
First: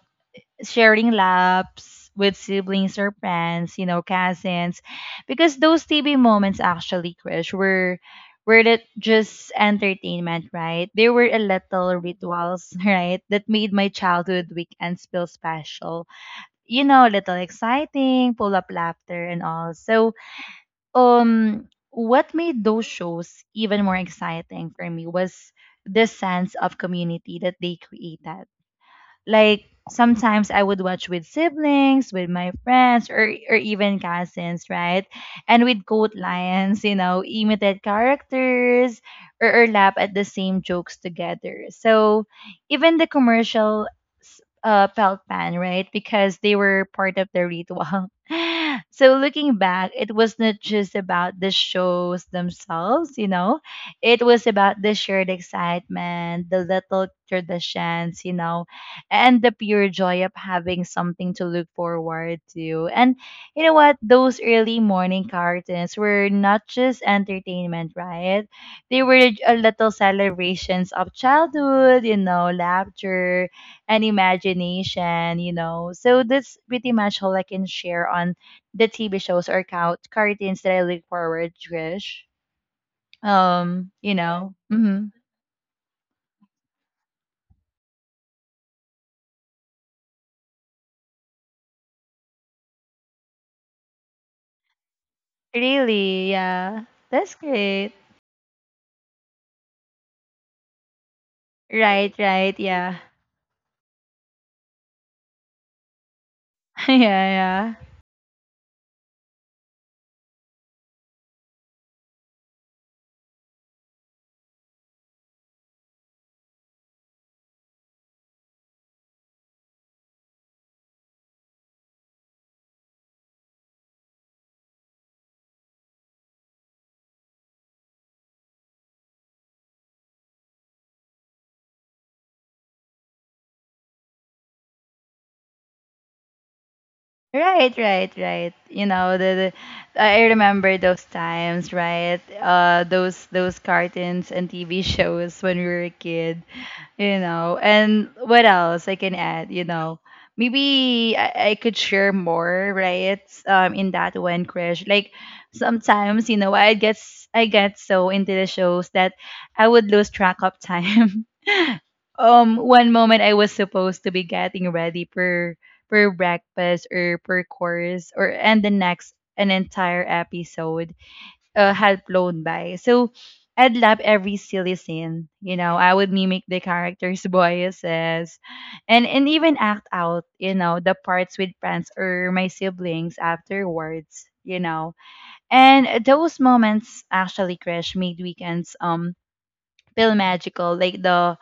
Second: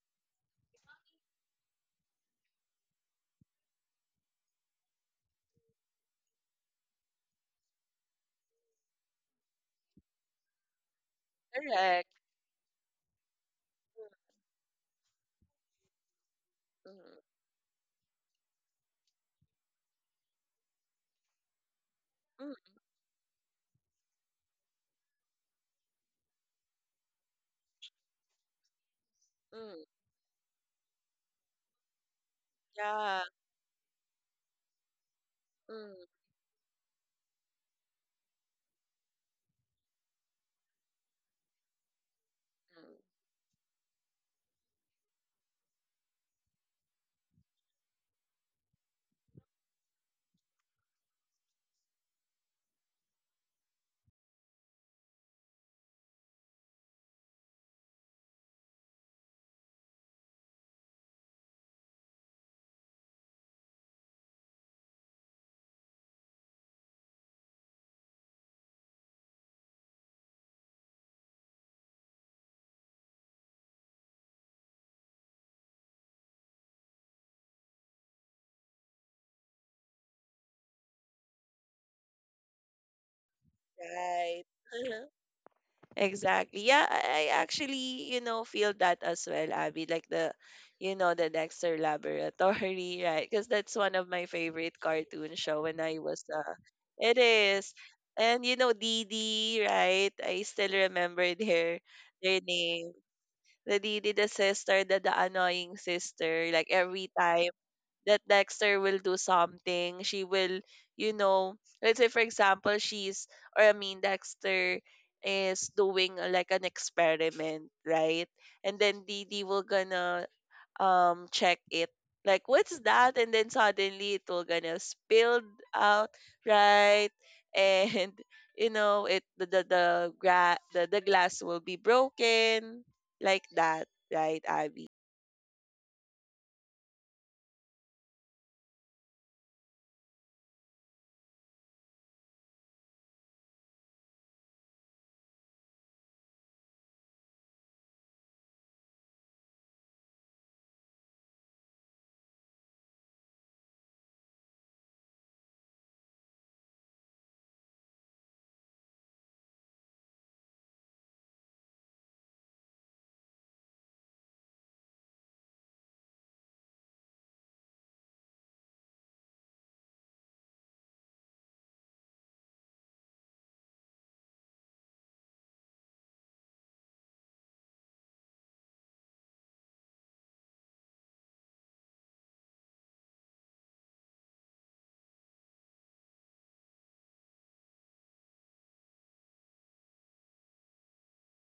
S2: sharing laps with siblings or friends, you know, cousins, because those TV moments actually, Krish, were not just entertainment, right? They were a little
S1: correct.
S2: rituals, *laughs* right, that made my childhood weekends feel special. You know, a
S1: Mm-hmm.
S2: little exciting, pull up laughter and all. So, what made
S1: Mm-hmm.
S2: those shows even more exciting for me was the sense of community that they created like
S1: Mm-hmm.
S2: sometimes I would watch with siblings, with my friends,
S1: Yeah.
S2: or even cousins, right? And we'd
S1: Mm-hmm.
S2: quote lines, you know, imitate characters, or laugh at the same jokes together. So even the commercial felt pan, right? Because they were part of the ritual. *laughs* So looking back, it was not just about the shows themselves, you know, it was about the shared excitement, the little traditions, you know, and the pure joy of having something to look forward to. And you know what? Those early morning cartoons were not just entertainment, right? They were a little celebrations of childhood, you know, laughter and imagination, you know. So that's pretty much all I can share on the TV shows or count cartoons that I look forward to. Trish. Um, you
S1: Right.
S2: know. hmm
S1: *laughs* Exactly. Yeah, I actually, you know, feel that as well, Abby. Like the, you know, the Dexter Laboratory, *laughs* right? Because that's one of my favorite cartoon show when I was
S2: Really, yeah.
S1: it
S2: That's
S1: is.
S2: great.
S1: And you know, Dee Dee, right? I still remember *laughs*
S2: Right,
S1: their
S2: right,
S1: name.
S2: yeah.
S1: The Dee Dee, the sister, the annoying sister. Like
S2: *laughs* yeah,
S1: every time
S2: yeah.
S1: that Dexter will do something. She will, you know, let's say for example, she's, or I mean Dexter is doing like an experiment, right? And then Didi will gonna check it. Like what's that? And then suddenly it will gonna spill out, right? And *laughs* you know it the, gra- the glass will be broken like that, right, Abby?
S2: Right, right, right. You know, the I remember those times, right? Those cartoons and TV *laughs* shows when we were a kid. You know and what else I can add you know maybe I could share more right in that one crash like sometimes you know I get so into the shows that I would lose track of time *laughs* one moment I was supposed to be getting ready for breakfast or per course or and the next an entire episode had flown by. So I'd love every silly scene. You know, I would mimic the characters' *laughs* voices and even act out, you know, the parts with friends or my siblings afterwards, you know. And those moments actually, Crash, made weekends feel magical.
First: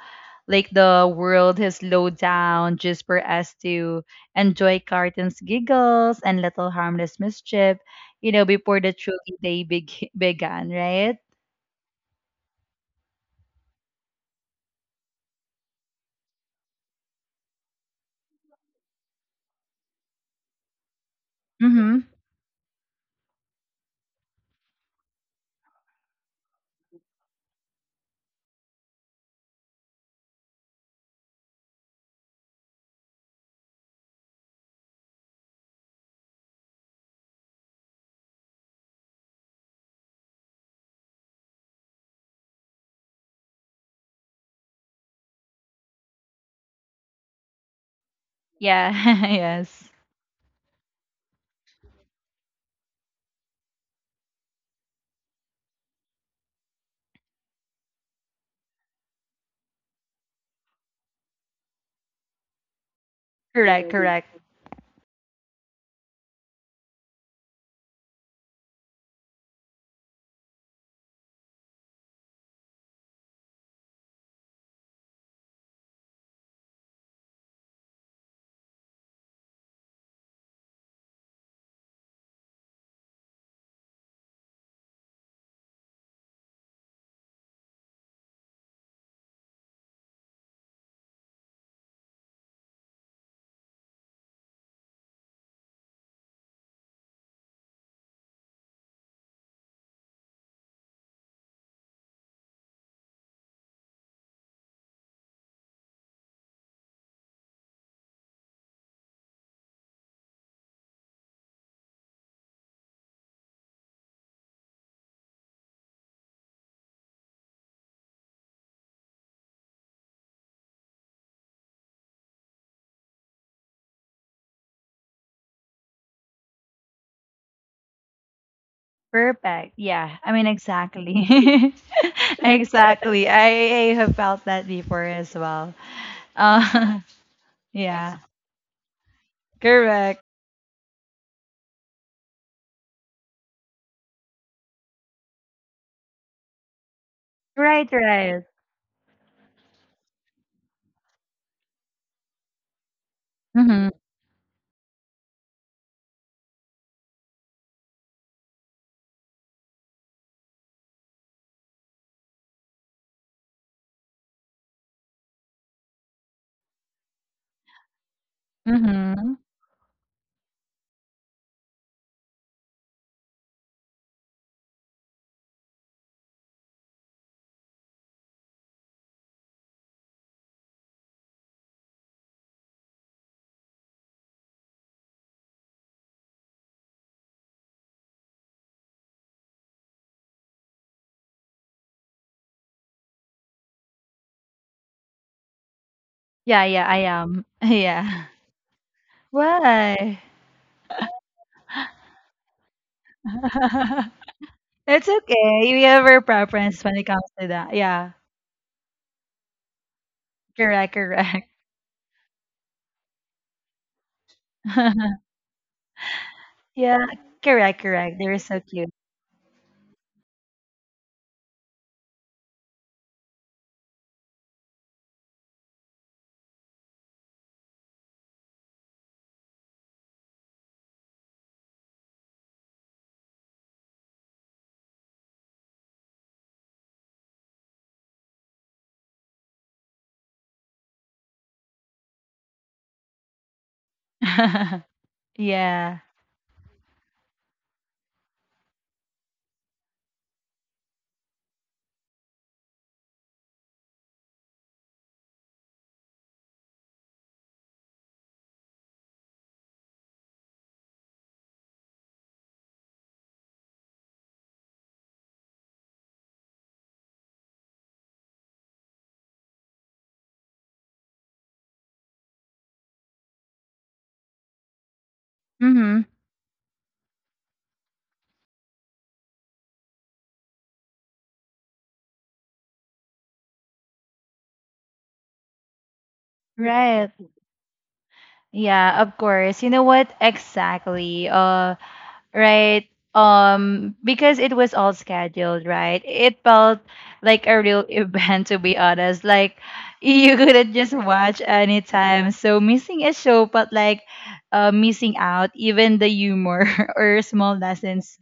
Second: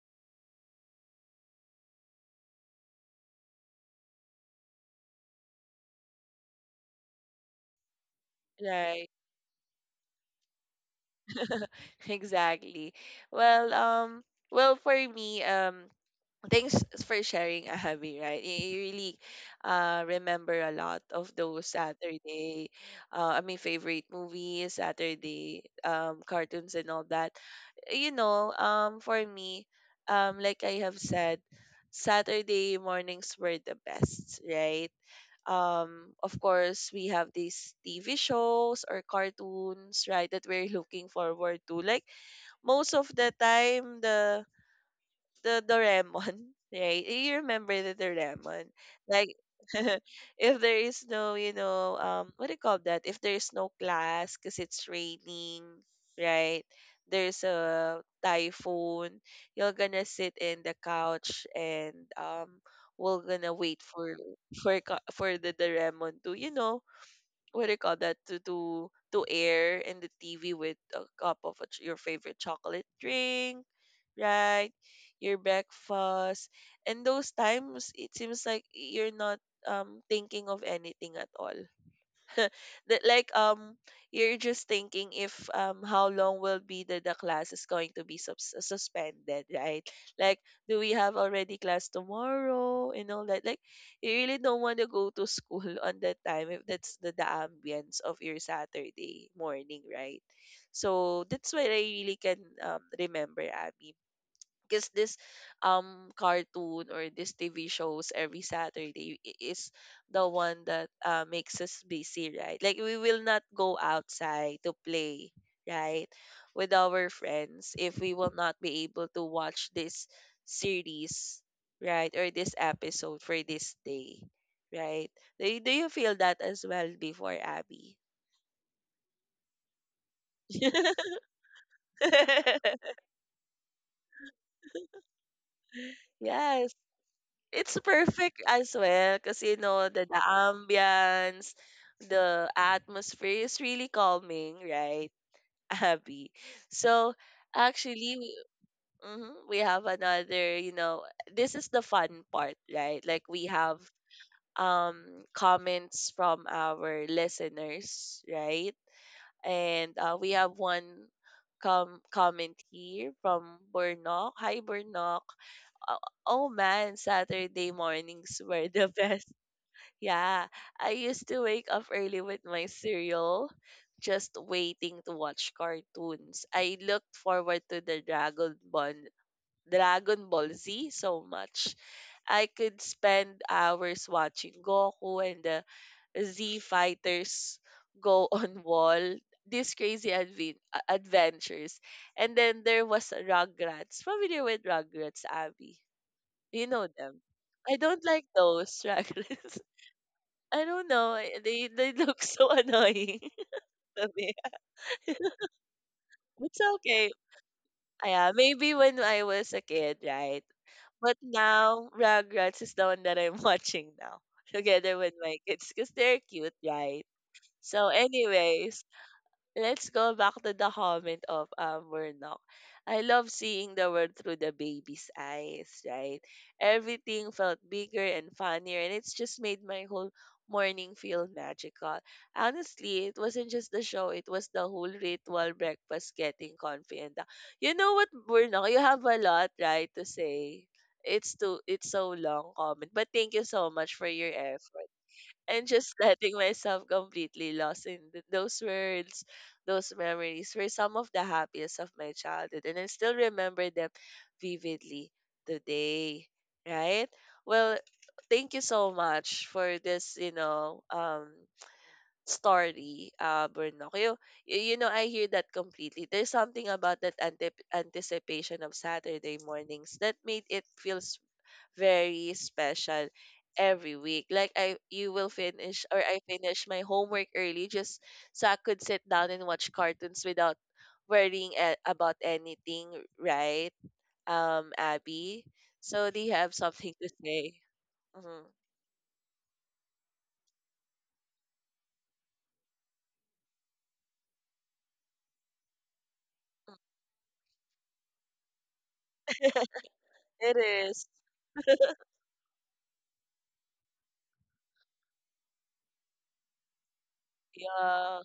S2: Like the world has slowed down just for us to enjoy cartoons giggles and little harmless mischief you know before the
S1: Right.
S2: truly day beg- *laughs* began right.
S1: *laughs* Exactly. Well, well, for me, thanks for sharing, Abby, right? You really remember a lot of those
S2: Mm-hmm.
S1: Saturday, I mean, favorite movies, Saturday cartoons and all that. You know, for me, like I have said, Saturday mornings were the best, right? Um, of course we have these TV shows or cartoons, right, that we're *laughs* looking forward to, like most of the time, the Doraemon, *laughs* right? You remember the Doraemon?
S2: Yeah. *laughs*
S1: Like,
S2: Yes.
S1: *laughs* if there is no, you know, what do you call that? If there is no class because it's raining, right? There's a typhoon. You're gonna sit in the couch and, we're gonna wait
S2: Correct. Yes.
S1: for
S2: Correct.
S1: for the Doraemon to, you know, what do you call that, to air in the TV with a cup of a your favorite chocolate drink, right? Your breakfast, and those times it seems like you're not thinking of anything at all, that, like, um, you're just thinking if, um, how long will be the class is going to be suspended, right? Like, do we have already class tomorrow and all that, like, you really don't want to go to school *laughs* on that time if that's the ambience of your Saturday morning, right? So that's what I really can, remember, Abby. Because this cartoon or this TV shows every Saturday is the one that makes us busy, right? Like we will not go outside to play, right, with our friends if we will not be able to watch this series, right, or this episode for this day, right? Do you feel that as well before, Abby?
S2: Perfect, yeah, I mean,
S1: *laughs*
S2: exactly. *laughs* Exactly. I have felt that before as well.
S1: Yes,
S2: uh,
S1: it's
S2: *laughs* yeah,
S1: perfect as well because you know the
S2: correct,
S1: ambience, the atmosphere is really calming, right, *laughs* Abby? So
S2: right
S1: actually, we,
S2: right.
S1: mhm, we have another. You know, this is the fun part, right? Like we have
S2: Mm-hmm.
S1: um comments from our listeners, right? And, we have one comment here from Burnok. Hi, Burnok. Oh, oh man, Saturday mornings were the *laughs* best.
S2: Mm-hmm.
S1: Yeah, I used to wake up early with my cereal, just waiting to watch cartoons. I looked forward to the Dragon Ball Z so much. I could spend hours watching Goku and the Z fighters go *laughs* on wall. These crazy advent adventures. And then there was Rugrats. Familiar with Rugrats, Abby?
S2: Yeah,
S1: You know
S2: yeah I
S1: them.
S2: am, *laughs*
S1: I don't like
S2: yeah.
S1: those raglets.
S2: Why?
S1: *laughs* I don't know. Eh, they look so annoying *laughs* to me.
S2: *laughs* It's okay. We have our
S1: It's
S2: preference when it
S1: okay.
S2: comes to that. Yeah.
S1: Yeah, maybe when I was a kid, right?
S2: Correct,
S1: But
S2: correct.
S1: now Rugrats is the one that I'm watching now, *laughs* together with my
S2: *laughs*
S1: kids, because they're cute, right?
S2: Yeah, correct,
S1: So,
S2: correct. They're so
S1: anyway,
S2: cute.
S1: let's go back to the comment of Murnock. I love seeing the world through the baby's eyes, right? Everything felt bigger and funnier, and it's just made my whole morning feel magical. Honestly, it wasn't just the show, it was the whole ritual breakfast getting confident. You know what, Murnock? You have a lot, right, to say. It's too it's so long comment. But thank you so much for your effort,
S2: *laughs*
S1: and just *laughs*
S2: Yeah.
S1: letting myself completely lost in those words, those memories were some of the happiest of my childhood, and I still remember them vividly today. Right? Well, thank you so much for this, you know, story, Bruno. You know, I hear that completely. There's something about that anticipation of Saturday mornings that made it feels very special every week. Like, I you will finish, or
S2: Mm-hmm.
S1: I finish my homework early, just so I could sit down and watch cartoons without worrying about anything, right? Um, Abby. So they have something to
S2: Right.
S1: say. Mhm.
S2: Yeah, of course. You know what? Exactly. Right? Because it was all scheduled, right? It
S1: Mm.
S2: felt like a real *laughs* event, to be honest. Like you
S1: It
S2: couldn't just
S1: is.
S2: watch anytime. So missing a show felt like missing out, even the humor *laughs* or small lessons
S1: Yeah,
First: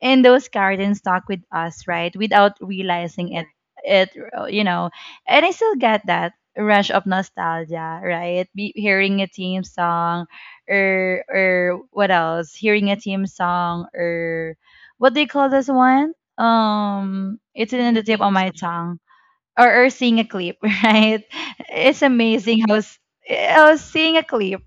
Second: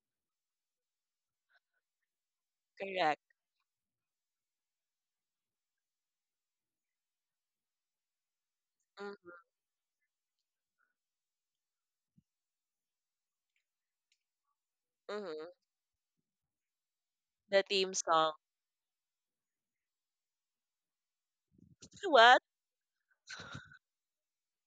S2: and those gardens talk with us right without
S1: correct.
S2: realizing it it you know and I still get that rush of nostalgia right hearing a
S1: Mm-hmm.
S2: team song or what else hearing a team song or what do you call
S1: Mm-hmm.
S2: this one
S1: The
S2: it's in
S1: theme
S2: the tip of
S1: song.
S2: my tongue or seeing a clip *laughs* right it's
S1: *laughs* What?
S2: amazing how seeing a clip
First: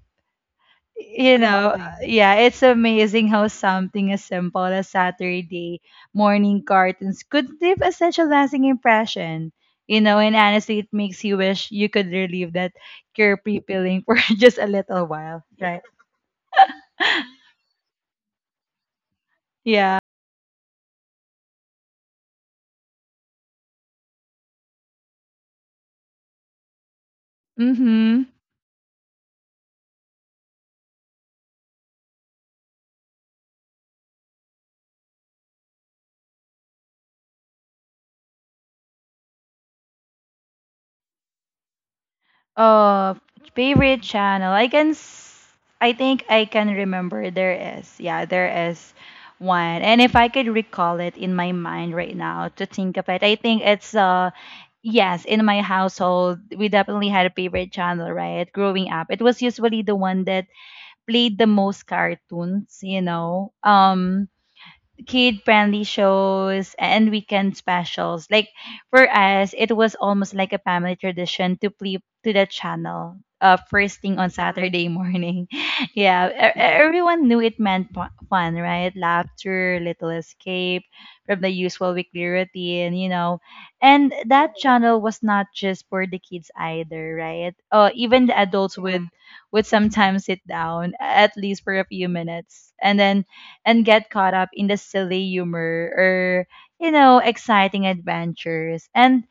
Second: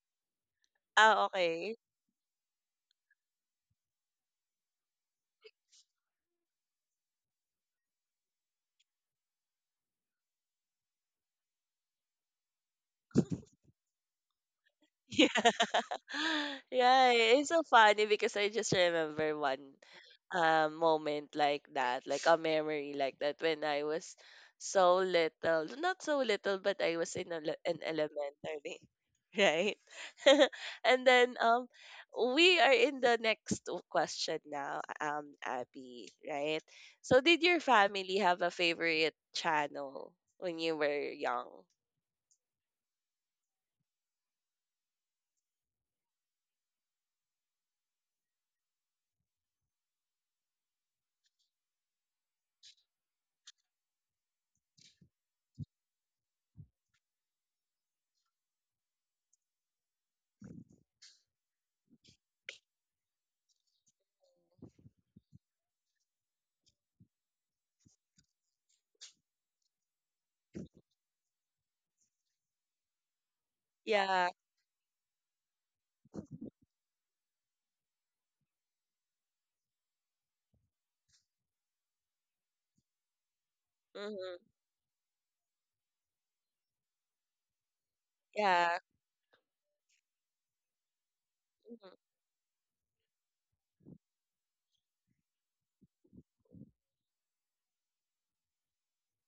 S1: Ah,
S2: you know,
S1: okay.
S2: Something. Yeah, it's amazing how something as simple as Saturday morning cartoons could leave a such a lasting impression. You know, and honestly, it makes you wish you could relieve that guilt-free feeling for *laughs* just a little
S1: *laughs* Yeah.
S2: while, right?
S1: *laughs* Yeah, it's so funny because I just remember one
S2: Yeah.
S1: moment like that, like a memory like that when I was so little. Not so little, but I was in in
S2: Mm-hmm.
S1: elementary, *laughs* right? *laughs* And then we are in the next question now, Abby, right? So did your family have a favorite channel when you were young?
S2: Oh, favorite channel. I think I can remember there is. Yeah, there is one. And if I could recall it in my mind right now to think of it, I think it's yes, in my household, we definitely had a favorite channel, right? Growing up, it was usually the one that played the most cartoons, you know. Kid friendly shows and weekend specials. Like for us, it was almost like a family tradition to flip to the channel first thing
S1: Yeah.
S2: on Saturday morning. *laughs* Yeah, everyone knew it meant fun, right? Laughter, little escape from the usual weekly routine, you know. And
S1: Mm-hmm.
S2: that channel was not just for the kids either, right? Even the adults
S1: Yeah.
S2: would sometimes sit down at least for a
S1: Mm-hmm.
S2: few minutes and then and get caught up in the silly humor or, you know, exciting adventures. And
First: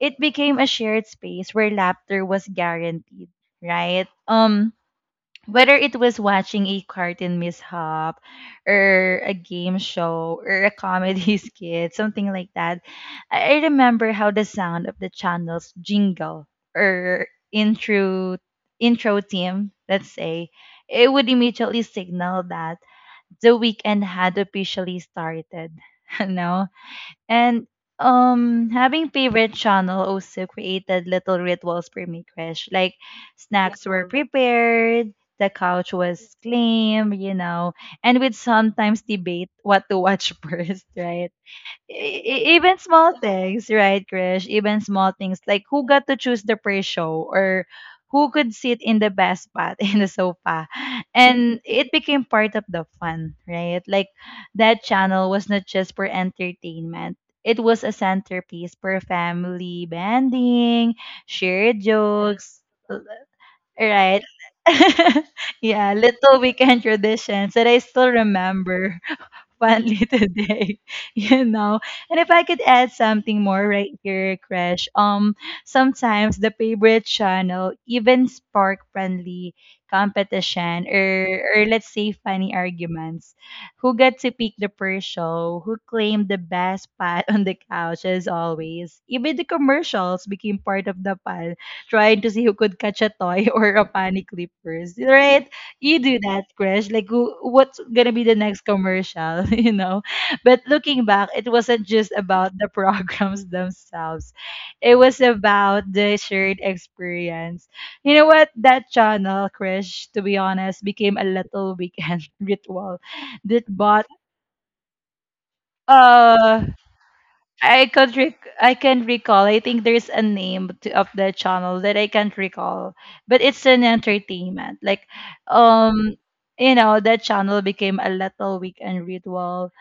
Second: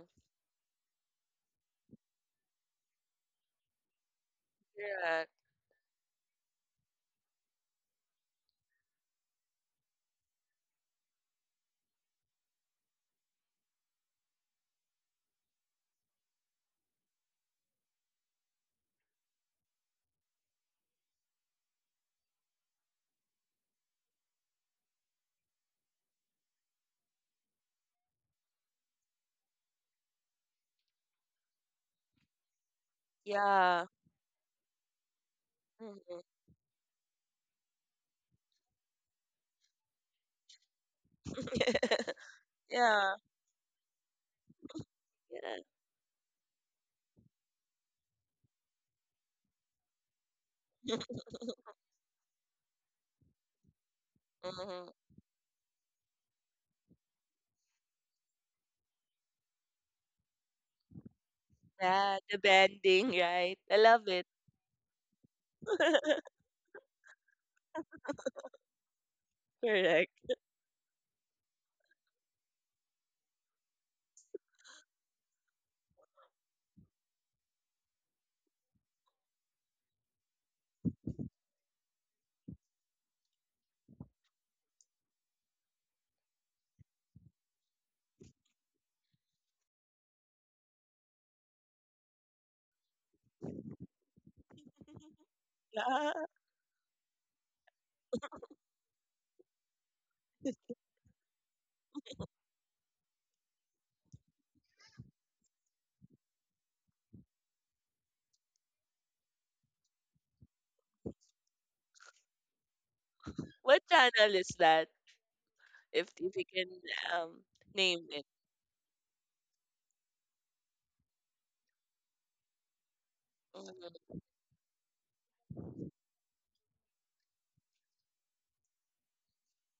S2: it became a shared space where laughter was guaranteed, right?
S1: Yeah.
S2: Whether it was watching a cartoon mishap or a game show or a comedy *laughs* skit, something like that, I remember how the sound of the channel's jingle or intro theme, let's say, it would immediately signal that the weekend had officially started, *laughs* you know? And having favorite channel also created little rituals for me, Krish. Like
S1: Yeah.
S2: snacks were prepared, the couch
S1: Mhm.
S2: was claimed, you know, and we'd sometimes debate what to watch *laughs* first, right?
S1: *laughs*
S2: Even
S1: Yeah.
S2: small things, right, Krish? Even small things
S1: Yeah.
S2: like who got to choose the pre-show or who could sit in the best spot *laughs* in the sofa,
S1: *laughs*
S2: and it became part of the fun, right? Like that
S1: Mhm.
S2: channel was not just for entertainment; it was a centerpiece for family bonding, shared
S1: Yeah, the
S2: jokes, l-
S1: bending, right? I love
S2: right?
S1: it.
S2: *laughs* Yeah, little
S1: *laughs*
S2: weekend traditions that I still remember. One *laughs* little
S1: Correct.
S2: day, *laughs* you know. And if I could add something more right here, Crash, sometimes the favorite channel even spark friendly competition or let's say funny arguments. Who got to pick the first show? Who claimed the best spot *laughs* on the couch as always? Even the commercials became part of the fun, trying to see who could catch a toy *laughs* or a funny clippers, right? You do
S1: Yeah.
S2: that, Krish. Like, who, what's gonna be the next commercial, *laughs*? But looking back, it wasn't just about the programs *laughs* themselves. It was about the shared experience. You know what? That channel, Krish, to be honest, became a little weekend *laughs* ritual that
S1: What
S2: bought
S1: channel is that? If you
S2: uh
S1: can um
S2: I
S1: name it.
S2: I can recall. I think there's a name to, of the channel that I can't recall, but it's an
S1: Mhm.
S2: entertainment. Like, um, that channel became a little weekend ritual.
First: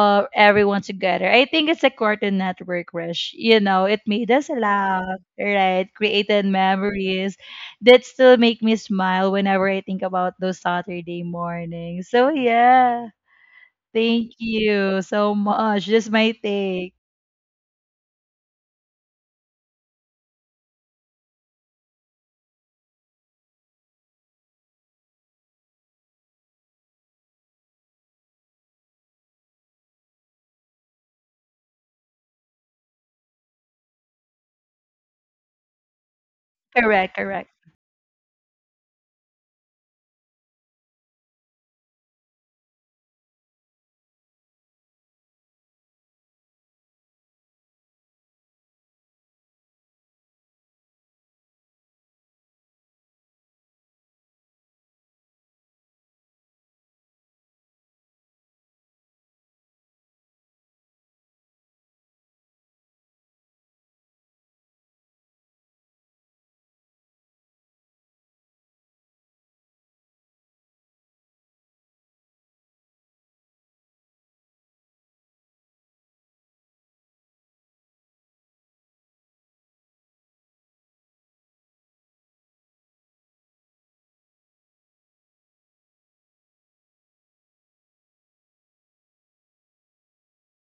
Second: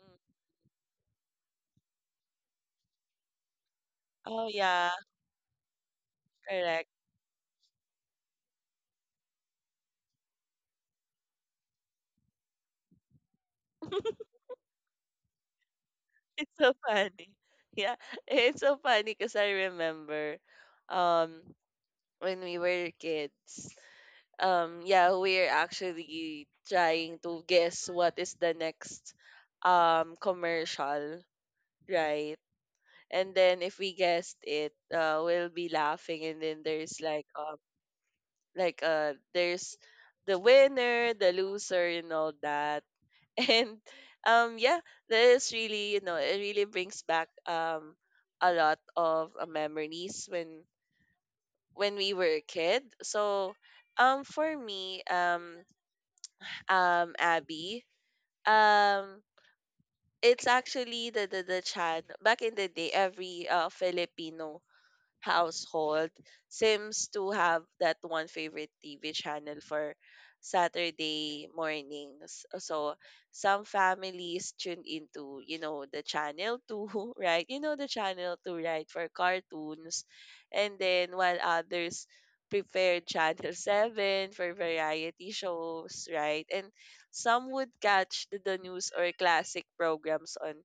S1: Mm.
S2: Everyone together. I think it's a Cartoon Network rush. You know, it made
S1: Oh
S2: us
S1: yeah,
S2: laugh, right? Created
S1: correct.
S2: memories that still make me smile whenever I think about those Saturday mornings. So yeah,
S1: *laughs*
S2: thank you so much. Just my
S1: It's so
S2: take.
S1: funny. Yeah, *laughs* it's so funny because I remember um when we were kids. Yeah, we're actually trying to guess what is the next commercial, right? And then if we guessed it, we'll be laughing. And then there's
S2: Correct,
S1: like,
S2: correct.
S1: like, there's the winner, the loser, and all that. *laughs* And yeah, this really, you know, it really brings back, a lot of memories when we were a kid. So for me, Abby. Um it's actually the Chan. Back in the day, every Filipino household seems to have that one favorite TV channel for Saturday mornings. So some families tune into, you know, the channel 2, *laughs* right? You know the channel two, right, for cartoons. And then while others prepare channel 7 for variety shows, right? And some would catch the news or classic programs on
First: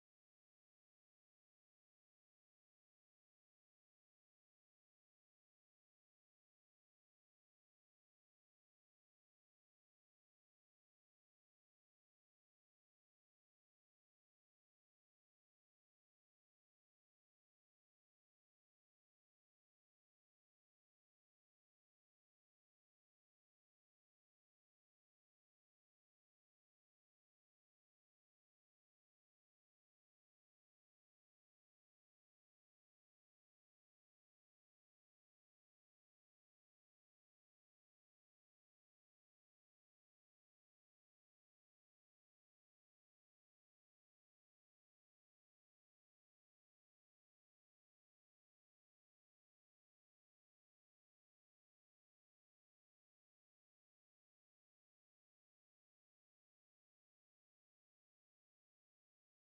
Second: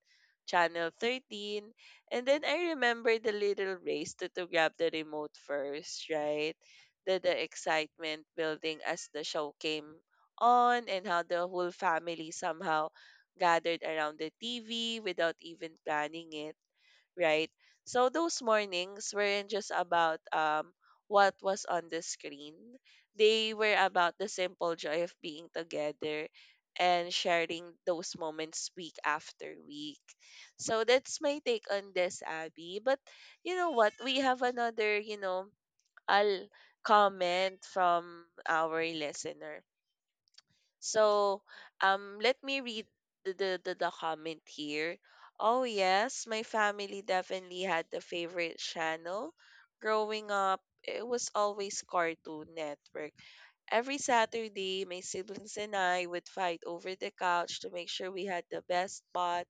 S1: channel 13. And then I remember the little race to grab the remote first, right? The excitement building as the show came on, and how the whole family somehow gathered around the TV without even planning it, right? So those mornings weren't just about what was on the screen. They were about the simple joy of being together and sharing those moments week after week. So that's my take on this, Abby. But you know what? We have another, you know, I'll comment from our listener. So, let me read the comment here. Oh, yes, my family definitely had the favorite channel. Growing up, it was always Cartoon Network. Every Saturday, my siblings and I would fight over the couch to make sure we had the best spot.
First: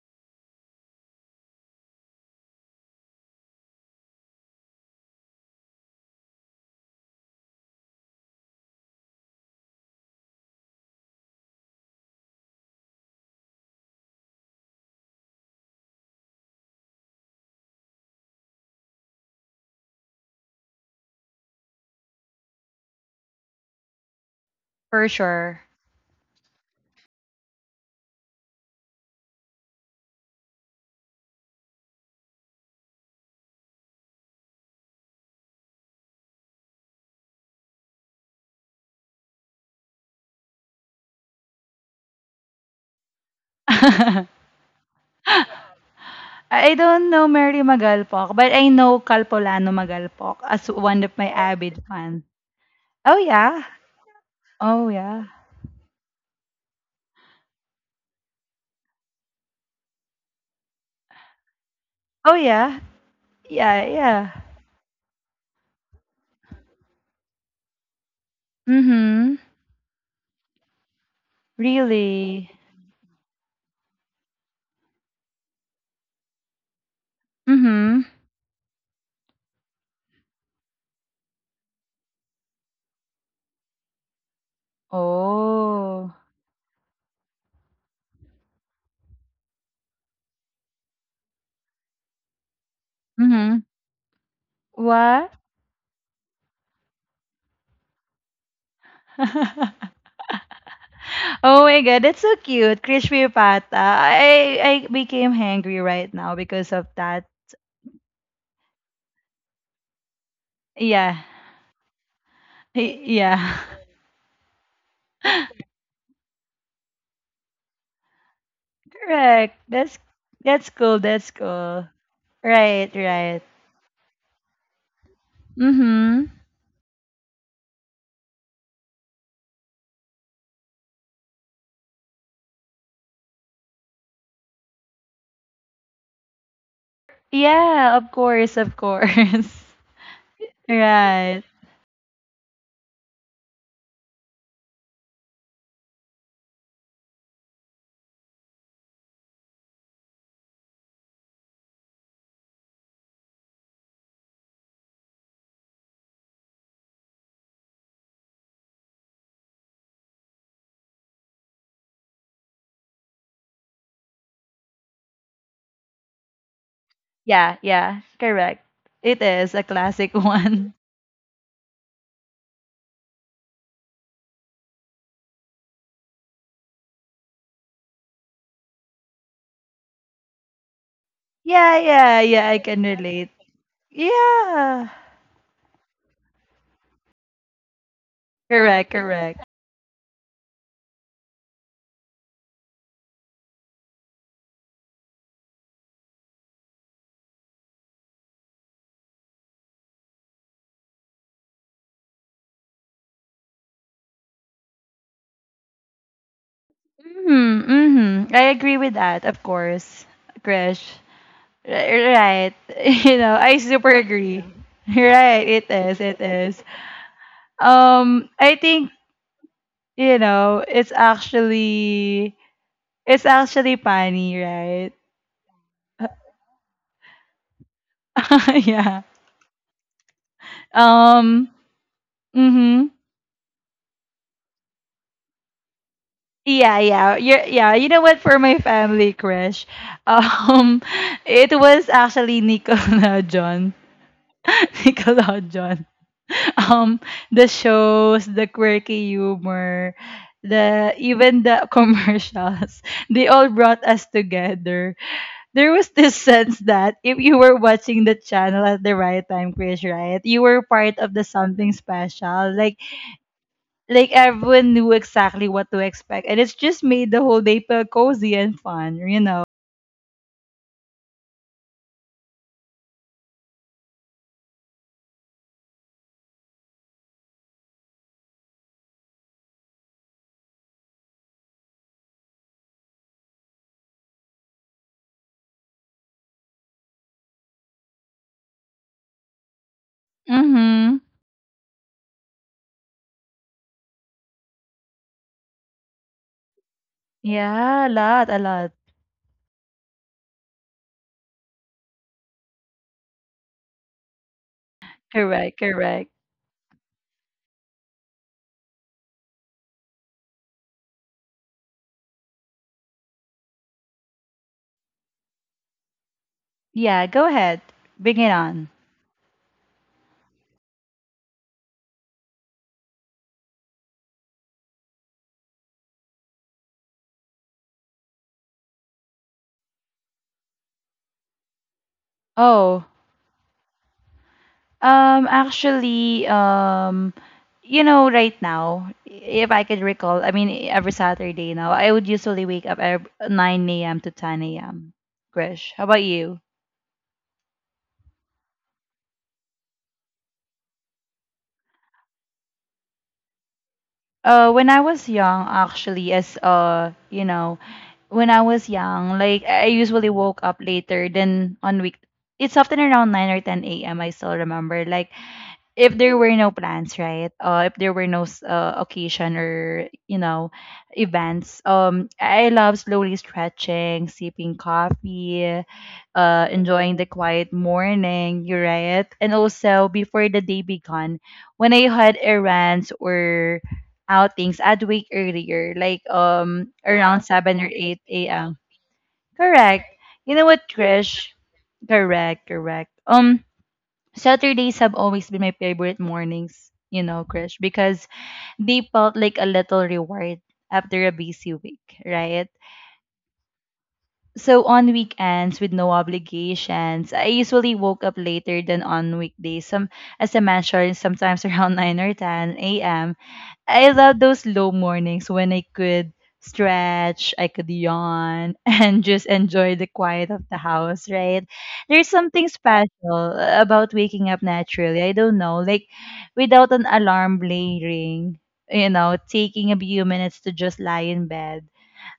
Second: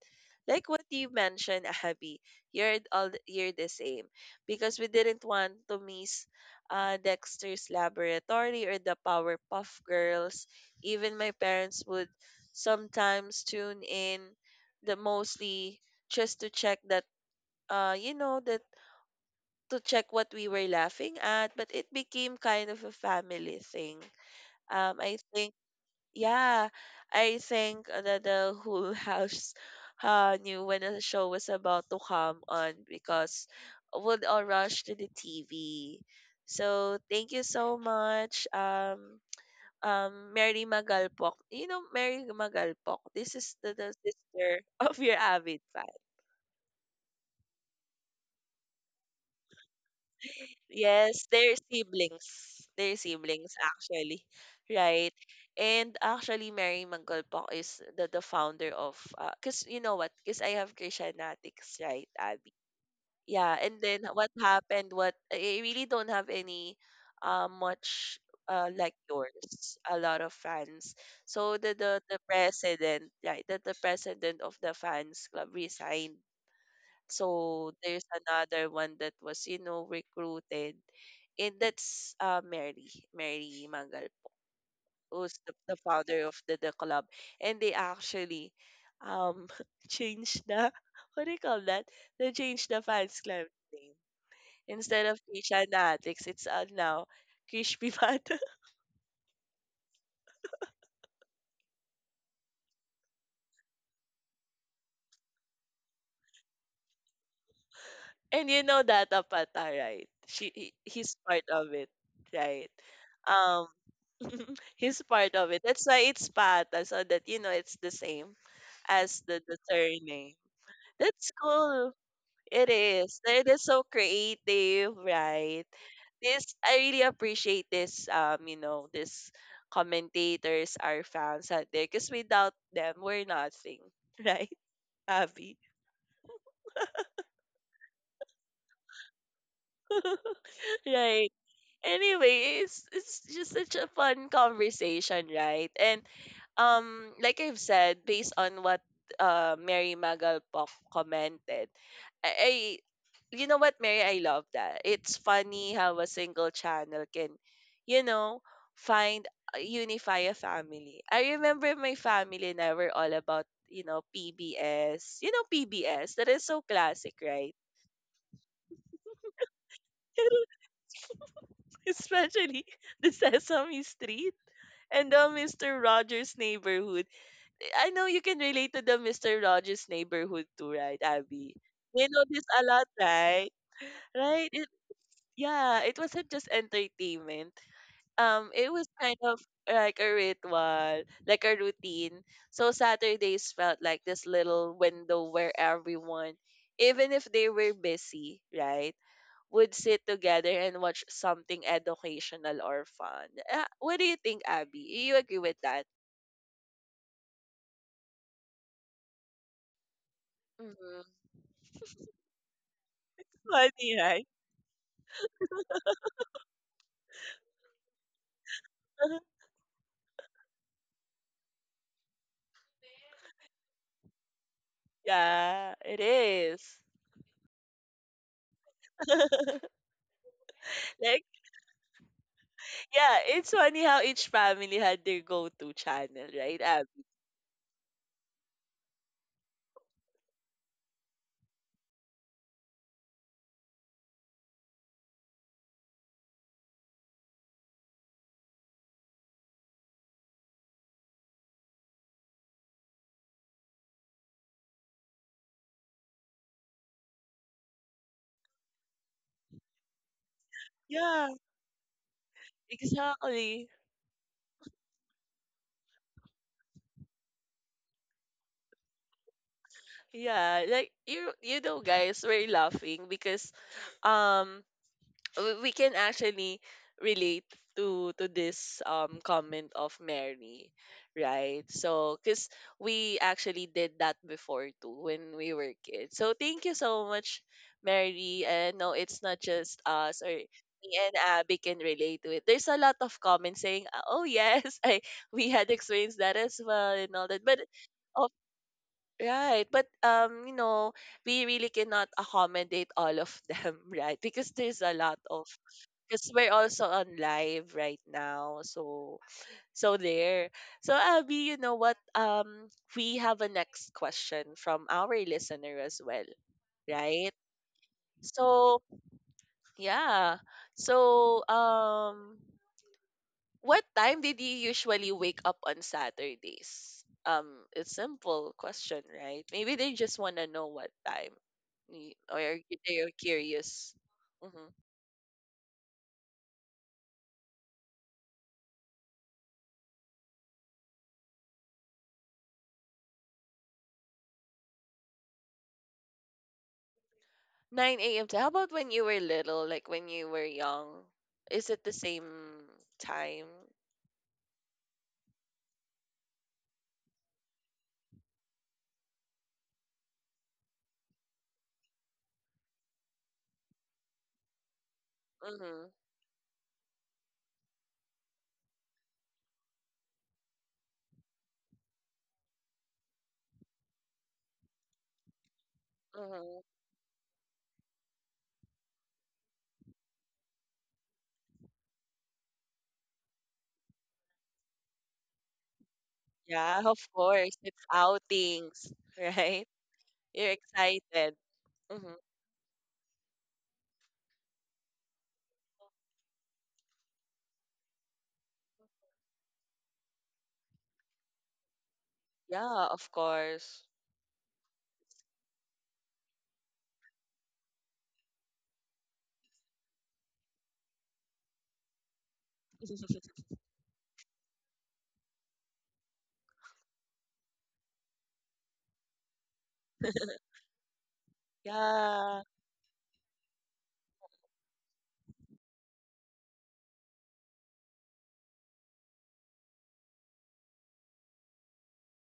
S1: Like what you mentioned, *laughs* Abby, you're the same, because we didn't want to miss Dexter's Laboratory or the Powerpuff Girls. Even my parents would sometimes tune in, the mostly just to check that, you know, that, to check what we were laughing at, but it became kind of a family thing.
S2: For
S1: I think,
S2: sure.
S1: yeah, I think that the whole *laughs* house knew when a show was about to come on, because would all rush to the TV. So thank you so much, Mary Magalpok. You know Mary Magalpok? This is
S2: *laughs*
S1: the
S2: I
S1: sister *laughs* of your avid fan.
S2: I don't know Mary Magalpok, but I know Calpolano Magalpok as one of
S1: Yes,
S2: my
S1: they're
S2: avid fans.
S1: siblings. They're
S2: Oh
S1: siblings,
S2: yeah.
S1: actually.
S2: Oh
S1: Right?
S2: yeah.
S1: And actually, Mary Magalpok is the founder of... Because you know what? Because I have Christianatics, right,
S2: Oh
S1: Abby?
S2: yeah.
S1: Yeah, and
S2: Yeah,
S1: then
S2: yeah.
S1: what happened, what I really don't have any much, like
S2: Mhm.
S1: yours, a lot of fans. So the
S2: Really?
S1: president, right, that the president of the fans club resigned. So there's
S2: Mhm.
S1: another one that was, you know, recruited. And that's Mary, Mangal, who's the
S2: Oh.
S1: founder of the club. And they actually um *laughs* changed the *laughs* what do you call that, they changed the fans club
S2: Mhm.
S1: name. Instead of
S2: What?
S1: Kisha, it's now Kishpi Bata.
S2: *laughs* Oh my god, that's so cute. Crispy pata. I became hangry right now because of that.
S1: *laughs* And you know that Pata, right? He's
S2: Yeah.
S1: part of it, right?
S2: Yeah.
S1: Um,
S2: *laughs*
S1: *laughs* he's part of it. That's why it's Pata, so that you know it's the same as the
S2: Correct.
S1: surname.
S2: That's cool.
S1: That's
S2: That's cool.
S1: cool. It
S2: Right,
S1: is.
S2: right.
S1: It is so creative, right?
S2: Mm-hmm.
S1: This I really appreciate this. You know, this commentators, our fans out there, because without them, we're nothing, *laughs* right? Abby.
S2: Yeah, of course, of course. *laughs*
S1: *laughs* Right.
S2: Right.
S1: Anyway, it's just such a fun conversation, right? And like I've said, based on what Mary Magalpok commented, I you know what, Mary, I love that. It's funny how a single channel can, you know, find, unify a family. I remember my family and I were all about, you know, PBS. You know PBS, that is so classic, right?
S2: Yeah, yeah, correct. It is a classic
S1: *laughs*
S2: one. *laughs*
S1: Especially the Sesame Street. And the Mr. Rogers neighborhood. I know you can relate to the Mr. Rogers neighborhood too, right, Abby?
S2: Yeah,
S1: You
S2: yeah,
S1: know this
S2: yeah, I
S1: a
S2: can
S1: lot,
S2: relate.
S1: right? Right?
S2: Yeah.
S1: Yeah, it wasn't just entertainment. It was
S2: Correct,
S1: kind of
S2: correct.
S1: like a ritual, like a routine. So Saturdays felt like this little window where everyone, even if they were busy, right, would sit together and watch something educational or fun. What do you think, Abby? You agree with that?
S2: Mm-hmm, mm-hmm. I agree with that, of course, Krish.
S1: Mm-hmm.
S2: R- right. *laughs* You know, I super
S1: Funny, right?
S2: agree. Right, it is, it is. I think,
S1: *laughs*
S2: you know, It's actually funny, right?
S1: Yeah, it is.
S2: *laughs* Yeah.
S1: *laughs* Like,
S2: Um. Mm-hmm.
S1: yeah, it's funny how each family had their go-to channel, right,
S2: Yeah,
S1: Ab?
S2: yeah. Yeah. You know what? For my family crush, um, *laughs* it was actually Nickelodeon. *laughs* Nickelodeon. Um, the shows, the quirky humor, the even the *laughs* commercials. They all brought us together. There was this *laughs* sense that if you were watching the channel at the right time, Chris, right, you were part of
S1: Yeah,
S2: the something special.
S1: exactly.
S2: Like everyone knew exactly what to expect, and it's just made the whole day feel cozy and fun. You know.
S1: Yeah, like you know, guys, we're laughing because um we can actually relate to this comment of Mary, right? So, cause we actually did that before too when we were kids. So thank you so much, Mary. And no, it's not just us, or me
S2: Mm-hmm.
S1: and Abby can relate to it. There's a lot of comments saying, "Ah, Oh yes, *laughs* I we had experienced that as well and all that." But
S2: Yeah, a lot,
S1: of,
S2: a lot.
S1: right, but you know, we really cannot accommodate all of them, *laughs* right? Because there's a lot of,
S2: Correct, correct.
S1: because we're also on live right now. So there, so Abby, you know what, we have a next question from our listener as well,
S2: Yeah, go
S1: right?
S2: ahead. Bring it on.
S1: So yeah, so what time did you usually wake up on Saturdays? It's simple question, right? Maybe they just want to know what time, or you're,
S2: Oh,
S1: curious. Mm-hmm.
S2: Actually, you know, right now, if I could recall, I mean, every Saturday now, I would usually wake up at 9 a.m. to 10 a.m. Grish, how about you?
S1: 9 a.m. to, how about when you were little, like when you were young? Is it the same time?
S2: When I was young, actually, as you know, when I was young, like I usually woke up later than on week. It's often around 9 or 10 a.m. I still remember. Like
S1: Mm-hmm.
S2: if there were no plans, right, if there were no occasion or, you know, events, I love slowly stretching, sipping coffee,
S1: Mm-hmm.
S2: enjoying the quiet morning, you're right, and also before the day began, when I had errands or outings, I'd wake earlier, like
S1: Yeah, of
S2: around
S1: course.
S2: 7 or
S1: It's
S2: 8 a.m.
S1: outings, *laughs* right?
S2: Correct. You know
S1: You're
S2: what, Trish,
S1: excited. Mm-hmm.
S2: correct, correct. Saturdays have always been my favorite mornings, you know, Krish, because they felt like a little reward after a busy week, right?
S1: Yeah, of course.
S2: So on weekends with no obligations, I usually woke up later than on weekdays. Some As I mentioned, sometimes *laughs* around 9 or 10 a.m.
S1: *laughs*
S2: I love those low mornings when I could stretch, I could yawn, *laughs* and just enjoy the quiet of the house, right? There's
S1: Yeah,
S2: something special about waking up naturally. I don't know, like without an alarm blaring, you know, taking a few minutes to just lie in bed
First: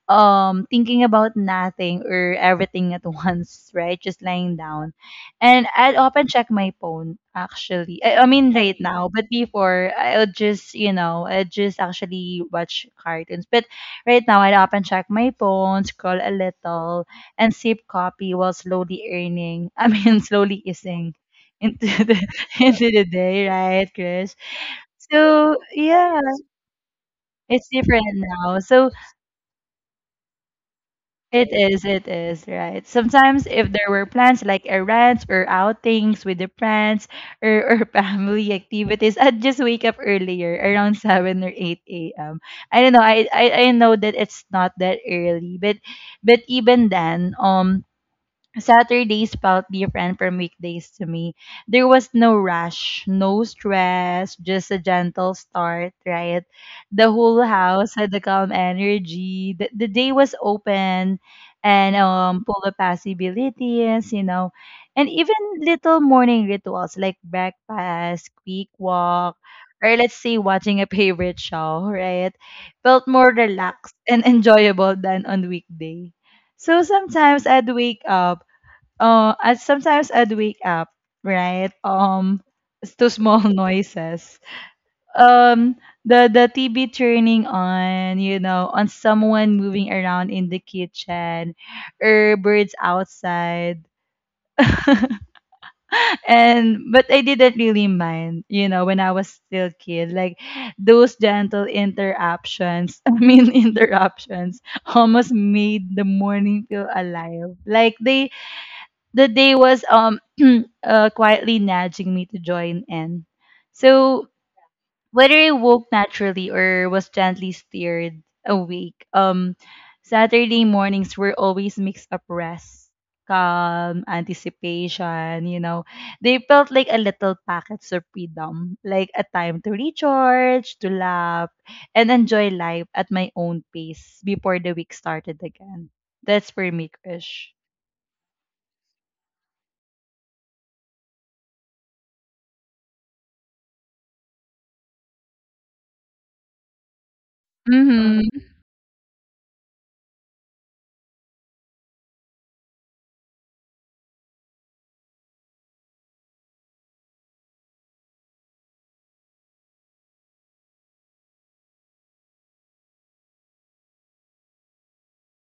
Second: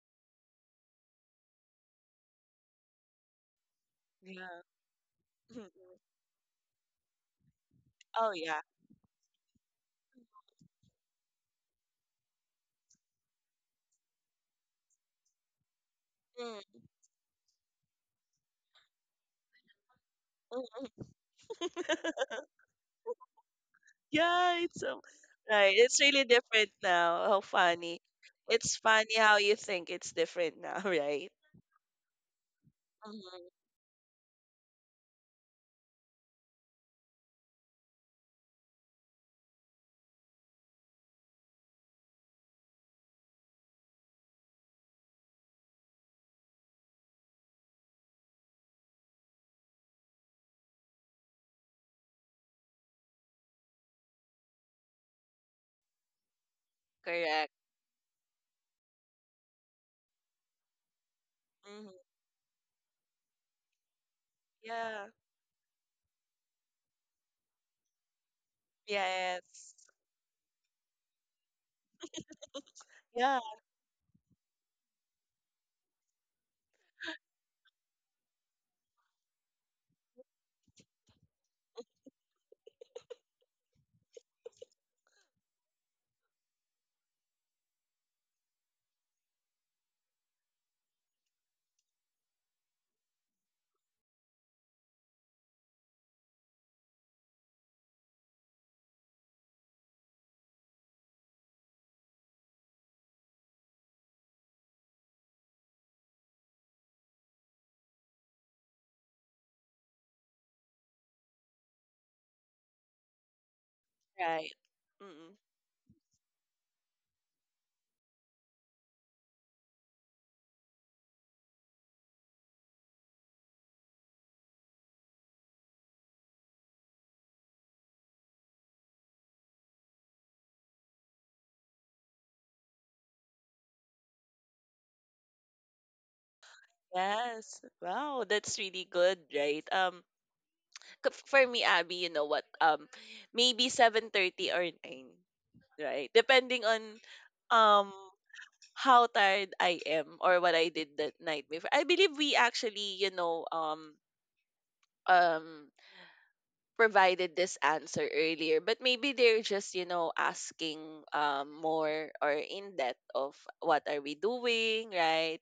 S2: thinking about nothing or everything at *laughs* once, right? Just lying
S1: yeah.
S2: down. And
S1: Mhm.
S2: I'd often check my phone actually. I
S1: Oh,
S2: mean
S1: yeah.
S2: right now, but before I'll just, you know, I just actually watch cartoons. But right now I'd often check my phone, scroll a
S1: Mm,
S2: little, and sip coffee while slowly earning. I mean *laughs* slowly
S1: mm,
S2: easing
S1: mm.
S2: into the
S1: *laughs*
S2: *laughs* into the day, right, Chris?
S1: Yeah, it's
S2: So
S1: right. It's
S2: yeah,
S1: really different now. How
S2: it's
S1: funny.
S2: different now.
S1: It's
S2: So
S1: funny how you think it's different now, *laughs* right?
S2: it is, it is, right. Sometimes
S1: Mm-hmm.
S2: if there were plans like errands or outings with the friends or *laughs* family activities, I'd just wake up earlier, around 7 or 8 a.m. I don't know, I know that it's not that early, but even then, Saturdays felt different from weekdays to me. There was no rush, no stress, just a gentle start, right? The whole
S1: Correct.
S2: house had the calm energy. The day was open and
S1: Mm-hmm.
S2: full of possibilities, you know. And
S1: Yeah.
S2: even little morning rituals like breakfast, quick walk,
S1: Yes.
S2: or let's say watching a favorite show, *laughs* right? Felt more
S1: Yeah,
S2: relaxed and *laughs* enjoyable than on weekday. So sometimes I'd wake up uh as sometimes I'd wake up, right? It's to small *laughs* noises. Um the TV turning on, you know, on someone moving around in the kitchen or birds outside. *laughs* And but I didn't really mind, you know, when I was still kid, like those gentle interruptions. *laughs* I mean interruptions almost made the morning feel alive. The day was *clears throat* quietly nudging me to join in. So
S1: right.
S2: whether
S1: Mm-mm.
S2: I woke naturally or was gently steered awake, Saturday mornings were always mixed up rest, calm, anticipation. You know, they felt like a little packets of freedom, like a time to recharge, to laugh, and enjoy life at my own pace before the week started again. That's for me, Krish.
S1: Yes. Wow, that's really good, right? For me, Abby, you know what? Maybe 7:30 or 9, right? Depending on um
S2: Mm-hmm.
S1: how tired I am or what I did that night before. I believe we actually, you know, um provided this answer earlier, but maybe they're just, you know, asking, more or in depth of what are we doing, right?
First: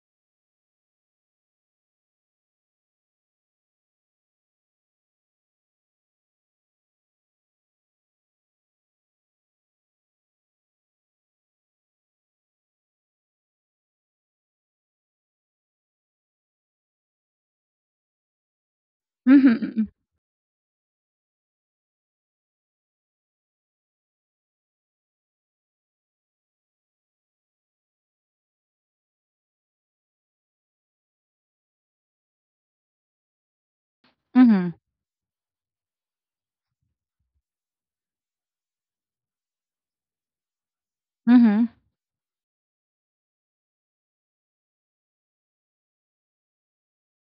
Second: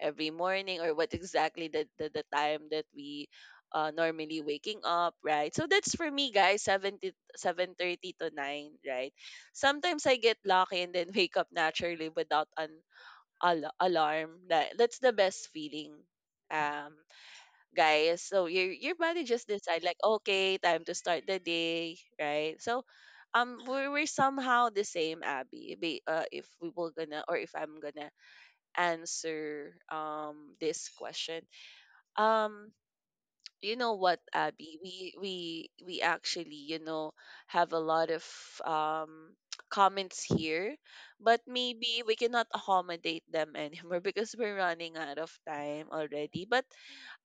S1: Every morning, or what exactly the time that we normally waking up, right? So that's for me, guys, seven to 7:30 to 9, right? Sometimes I get lucky and then *laughs* wake up naturally without an alarm. That's the best feeling. Um, Guys. So your body just decide like, okay, time to start the day, right? So we're somehow the same, Abby. Be If we were gonna, or if I'm gonna answer this question, um you know what,
S2: Mhm.
S1: Abby, we actually, you know, have a lot of um *tsk* comments here, but
S2: Mhm.
S1: maybe we cannot accommodate them anymore *laughs* because we're running out of time already. But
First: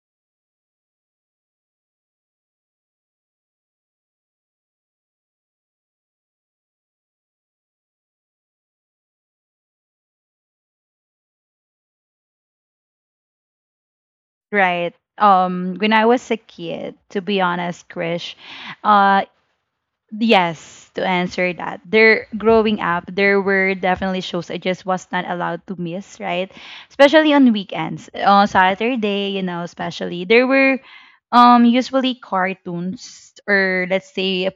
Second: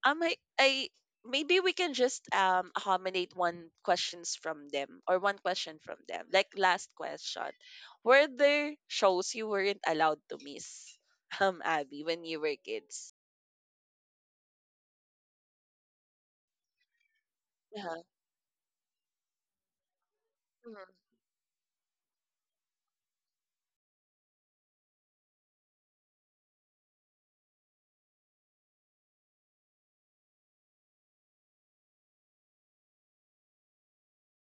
S1: I maybe we can just accommodate one questions from them, or one question from them. Like, last question, were there shows you weren't allowed to miss, *laughs* Abby, when you were kids?
S2: Right. When I was a kid, to be honest,
S1: Yeah.
S2: Krish, uh yes,
S1: Mhm.
S2: to answer that. There growing up, there were definitely shows I just was not allowed to miss, right? Especially on weekends. On Saturday, you know, especially there were usually cartoons or let's say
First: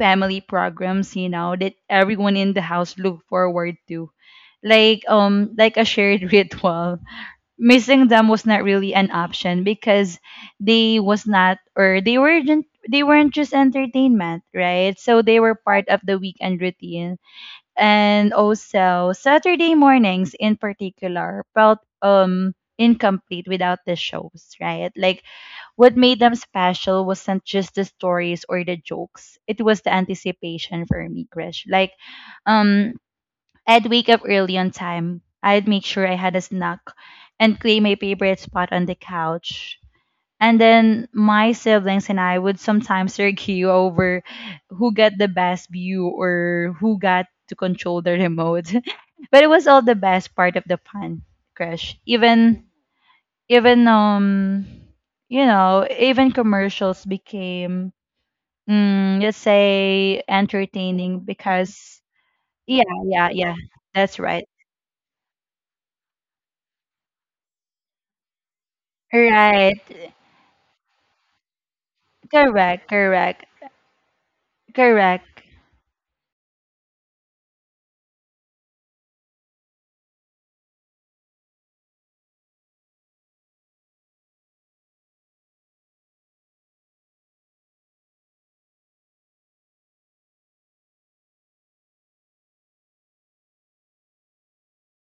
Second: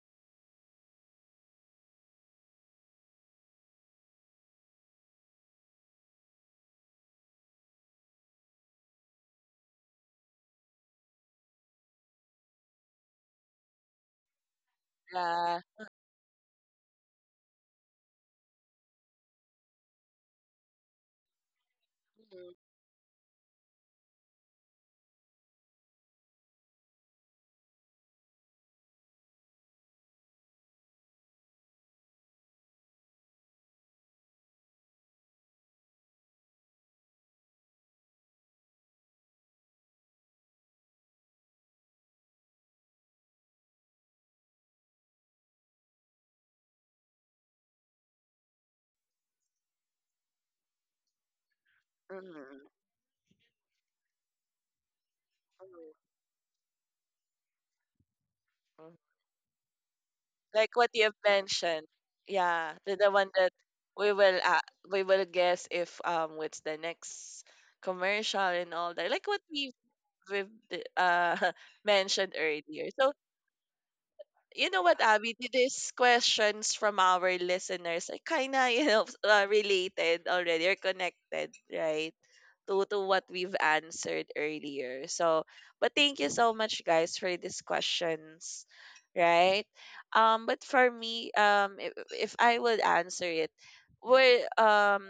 S2: family programs, you know, that everyone in the house look forward to. Like a shared *laughs* ritual. Missing them was not really an option because they was not or they weren't just entertainment, right? So they were
S1: Yeah.
S2: part of the weekend routine. And also Saturday mornings in particular felt
S1: Mhm.
S2: incomplete without the shows, right? Like what made them special wasn't just the stories or the jokes, it was the anticipation for me, crush. Like um I'd wake up early on time. I'd make sure I had a snack and claim my favorite spot on the couch. And then my siblings and I would sometimes *laughs* argue over who got the best view or who got to control the remote. *laughs* But it was all the best part of the fun, Crush.
S1: Mhm.
S2: Even you know,
S1: Mhm.
S2: even commercials became
S1: Mhm.
S2: mm, let's say
S1: Like what you have
S2: entertaining
S1: mentioned.
S2: because
S1: Yeah,
S2: yeah,
S1: the
S2: yeah,
S1: one that
S2: yeah.
S1: we
S2: That's
S1: will
S2: right.
S1: uh, we will guess if what's the next commercial and all that. Like what
S2: Right.
S1: we've *laughs* mentioned
S2: Correct,
S1: earlier. So
S2: correct,
S1: you know what, Abby?
S2: correct.
S1: These questions from our listeners are kind of, you know, *laughs* related already or connected, right? To what we've answered earlier. So, but thank you so much, guys, for these questions, right? But for me, if I would answer it, we're, um,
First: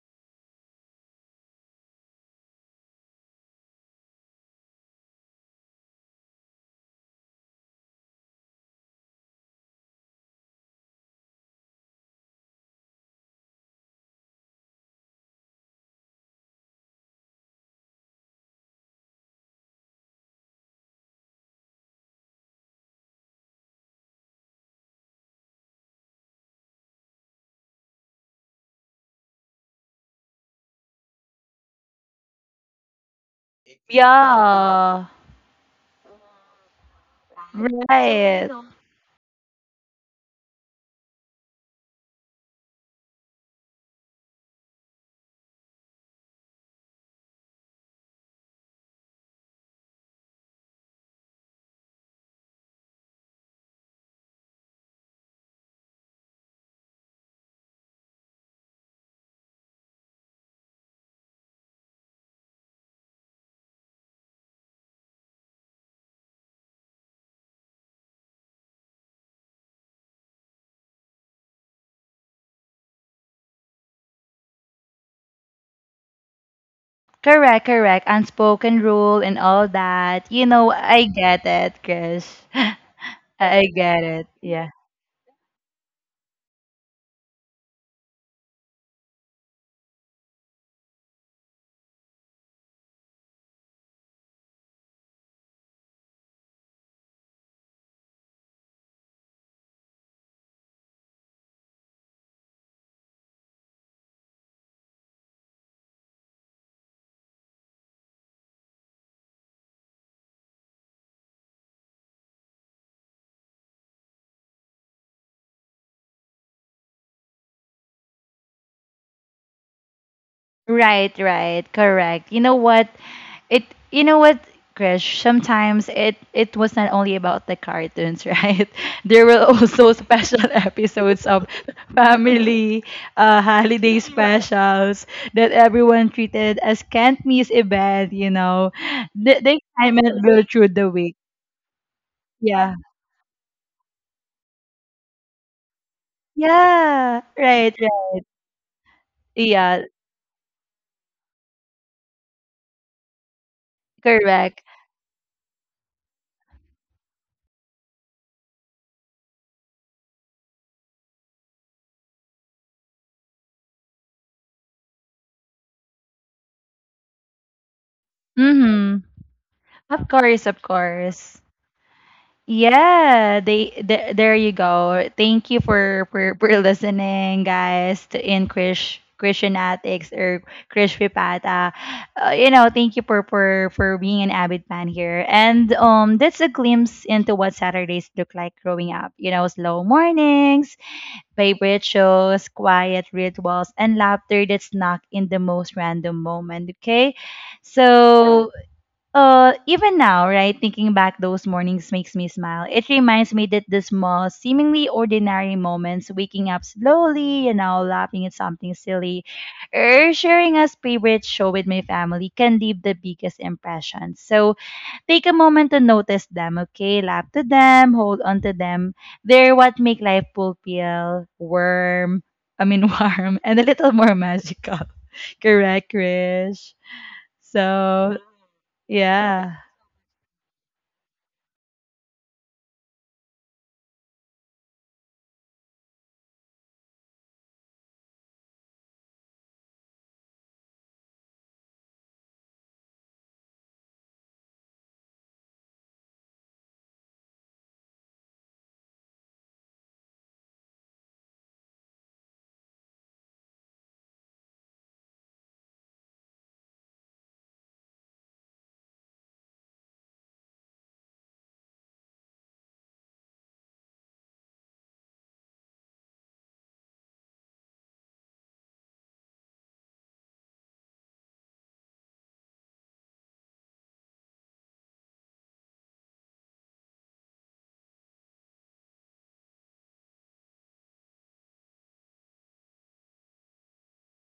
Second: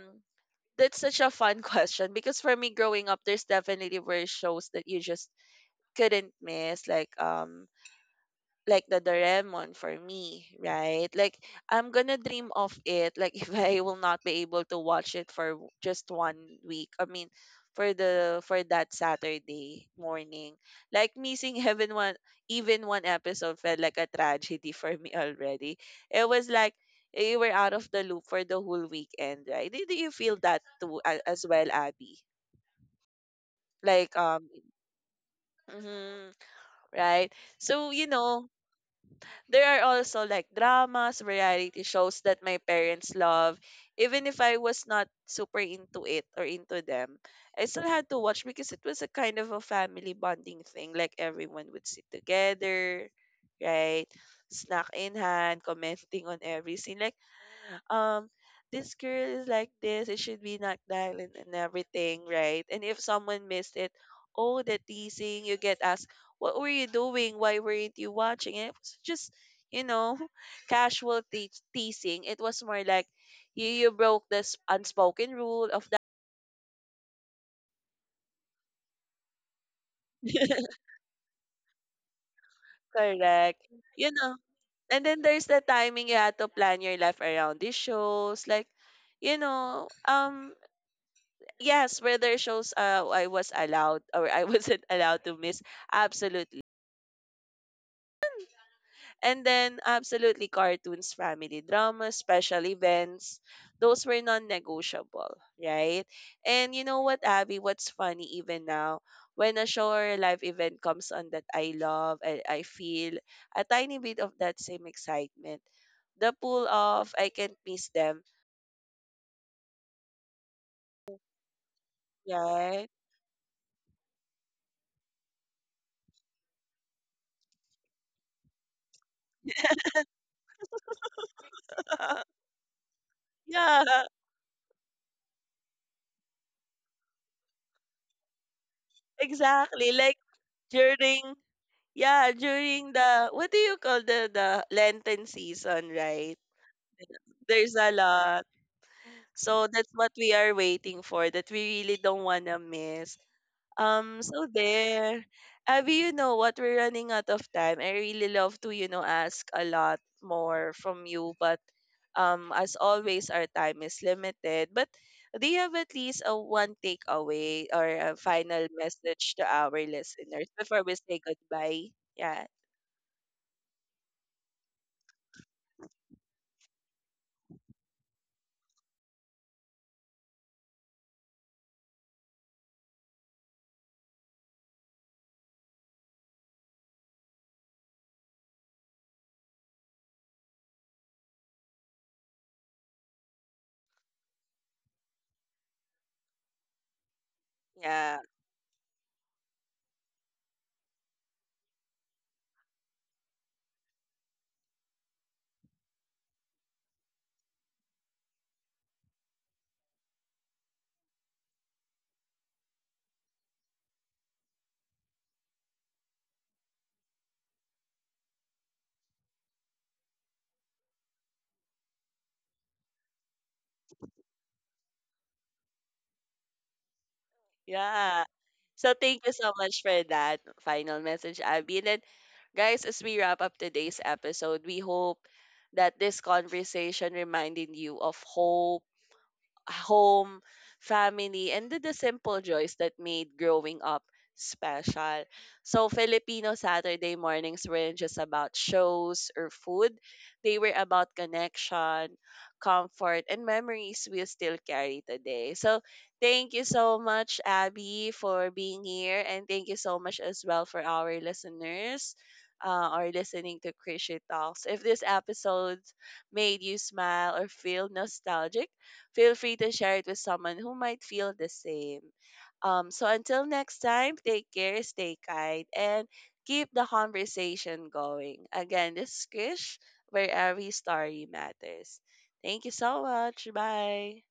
S1: that's such a fun *laughs* question because for me growing up, there's definitely were shows that you just couldn't miss, like the Doraemon for me, right? Like I'm gonna dream of it. Like *laughs* if I will not be able to watch it for just 1 week, I mean, for the for that Saturday morning, like missing even one episode felt like a tragedy *laughs* for me already. It was like you were out of the loop for the whole weekend, right? Did you feel that too as well, Abby? Like
S2: Yeah.
S1: mhm, right? So you know.
S2: Right.
S1: There are also like dramas, variety shows that my parents love. Even if I was not super into it or into them, I still had to watch because it was a kind of a family bonding thing. Like everyone would sit together, right? Snack in hand, commenting on every scene. Like um this girl is like this, it should be not violent and everything, right? And if someone missed it, oh, the teasing you get, asked what were you doing, why weren't you watching, it was just, you know, *laughs* casual teasing, it was more like you broke this unspoken rule of that.
S2: Correct, correct. Unspoken rule and all that. You know,
S1: *laughs*
S2: I get it, Chris. *laughs*
S1: Correct,
S2: I get
S1: you
S2: it.
S1: know.
S2: Yeah.
S1: And then there's the timing, you had to plan your life around these shows, like, you know, Yes, where there shows I was allowed *laughs* or I wasn't *laughs* allowed to miss. Absolutely. And then, absolutely, cartoons, family dramas, special events, those were non negotiable, right? And you know what, Abby, what's funny even now, when a show or a live event comes on that I love, I feel a tiny bit of that same excitement. The pull off, I can't miss them,
S2: Right, right. Correct. You know
S1: right?
S2: what? It You know what, Krish, sometimes it was not only about the cartoons, right? *laughs* There were also special *laughs* episodes of
S1: *laughs*
S2: family
S1: Yeah,
S2: holiday *laughs* specials that everyone treated as can't miss event, you know. The
S1: exactly. Like,
S2: excitement will through the week.
S1: during, yeah,
S2: Yeah.
S1: during the what do you call the Lenten season, right?
S2: Yeah. Right,
S1: There's a
S2: right.
S1: lot. So
S2: Yeah,
S1: that's what we are waiting for that we really don't want to miss. So
S2: correct.
S1: there, Abby, you know what, we're running out of time. I really love to, you know, ask a lot more from you, but as always our time is limited. But do you have at least a one takeaway or a final
S2: Mm-hmm.
S1: message to our
S2: Of
S1: listeners
S2: course, of
S1: before we say
S2: course.
S1: goodbye? Yeah.
S2: Yeah, there you go. Thank you for listening, guys, to in Krish Christian Attics or Krish Pipata. You know, thank you for being an avid fan here. And that's a glimpse into what Saturdays look like growing up. You know, slow mornings, favorite shows, quiet rituals, and laughter that snuck in the most random moment, okay?
S1: Yeah.
S2: So even now, right, thinking back those mornings makes me smile. It reminds me that the small, seemingly ordinary moments, waking up slowly, you know, laughing at something silly, or sharing a favorite show with my family can leave the biggest impression. So take a moment to notice them, okay? Laugh to them, hold on to them. They're what make life fulfill, warm, I mean *laughs* warm, and a little more magical. *laughs* Correct, Krish. So
S1: Yeah. So thank you so
S2: yeah.
S1: much for that final message, Abby. And then, guys, as we wrap up today's episode, we hope that this conversation reminded you of hope, home, family, and the simple joys that made growing up special. So Filipino Saturday mornings weren't just about shows or food. They were about connection, comfort, and memories we still carry today. So thank you so much, Abby, for being here. And thank you so much as well for our listeners, or listening to Christian Talks. If this episode made you smile or feel nostalgic, feel free to share it with someone who might feel the same. So until next time, take care, stay kind, and keep the conversation going. Again, this is Krish, where every story matters. Thank you so much. Bye.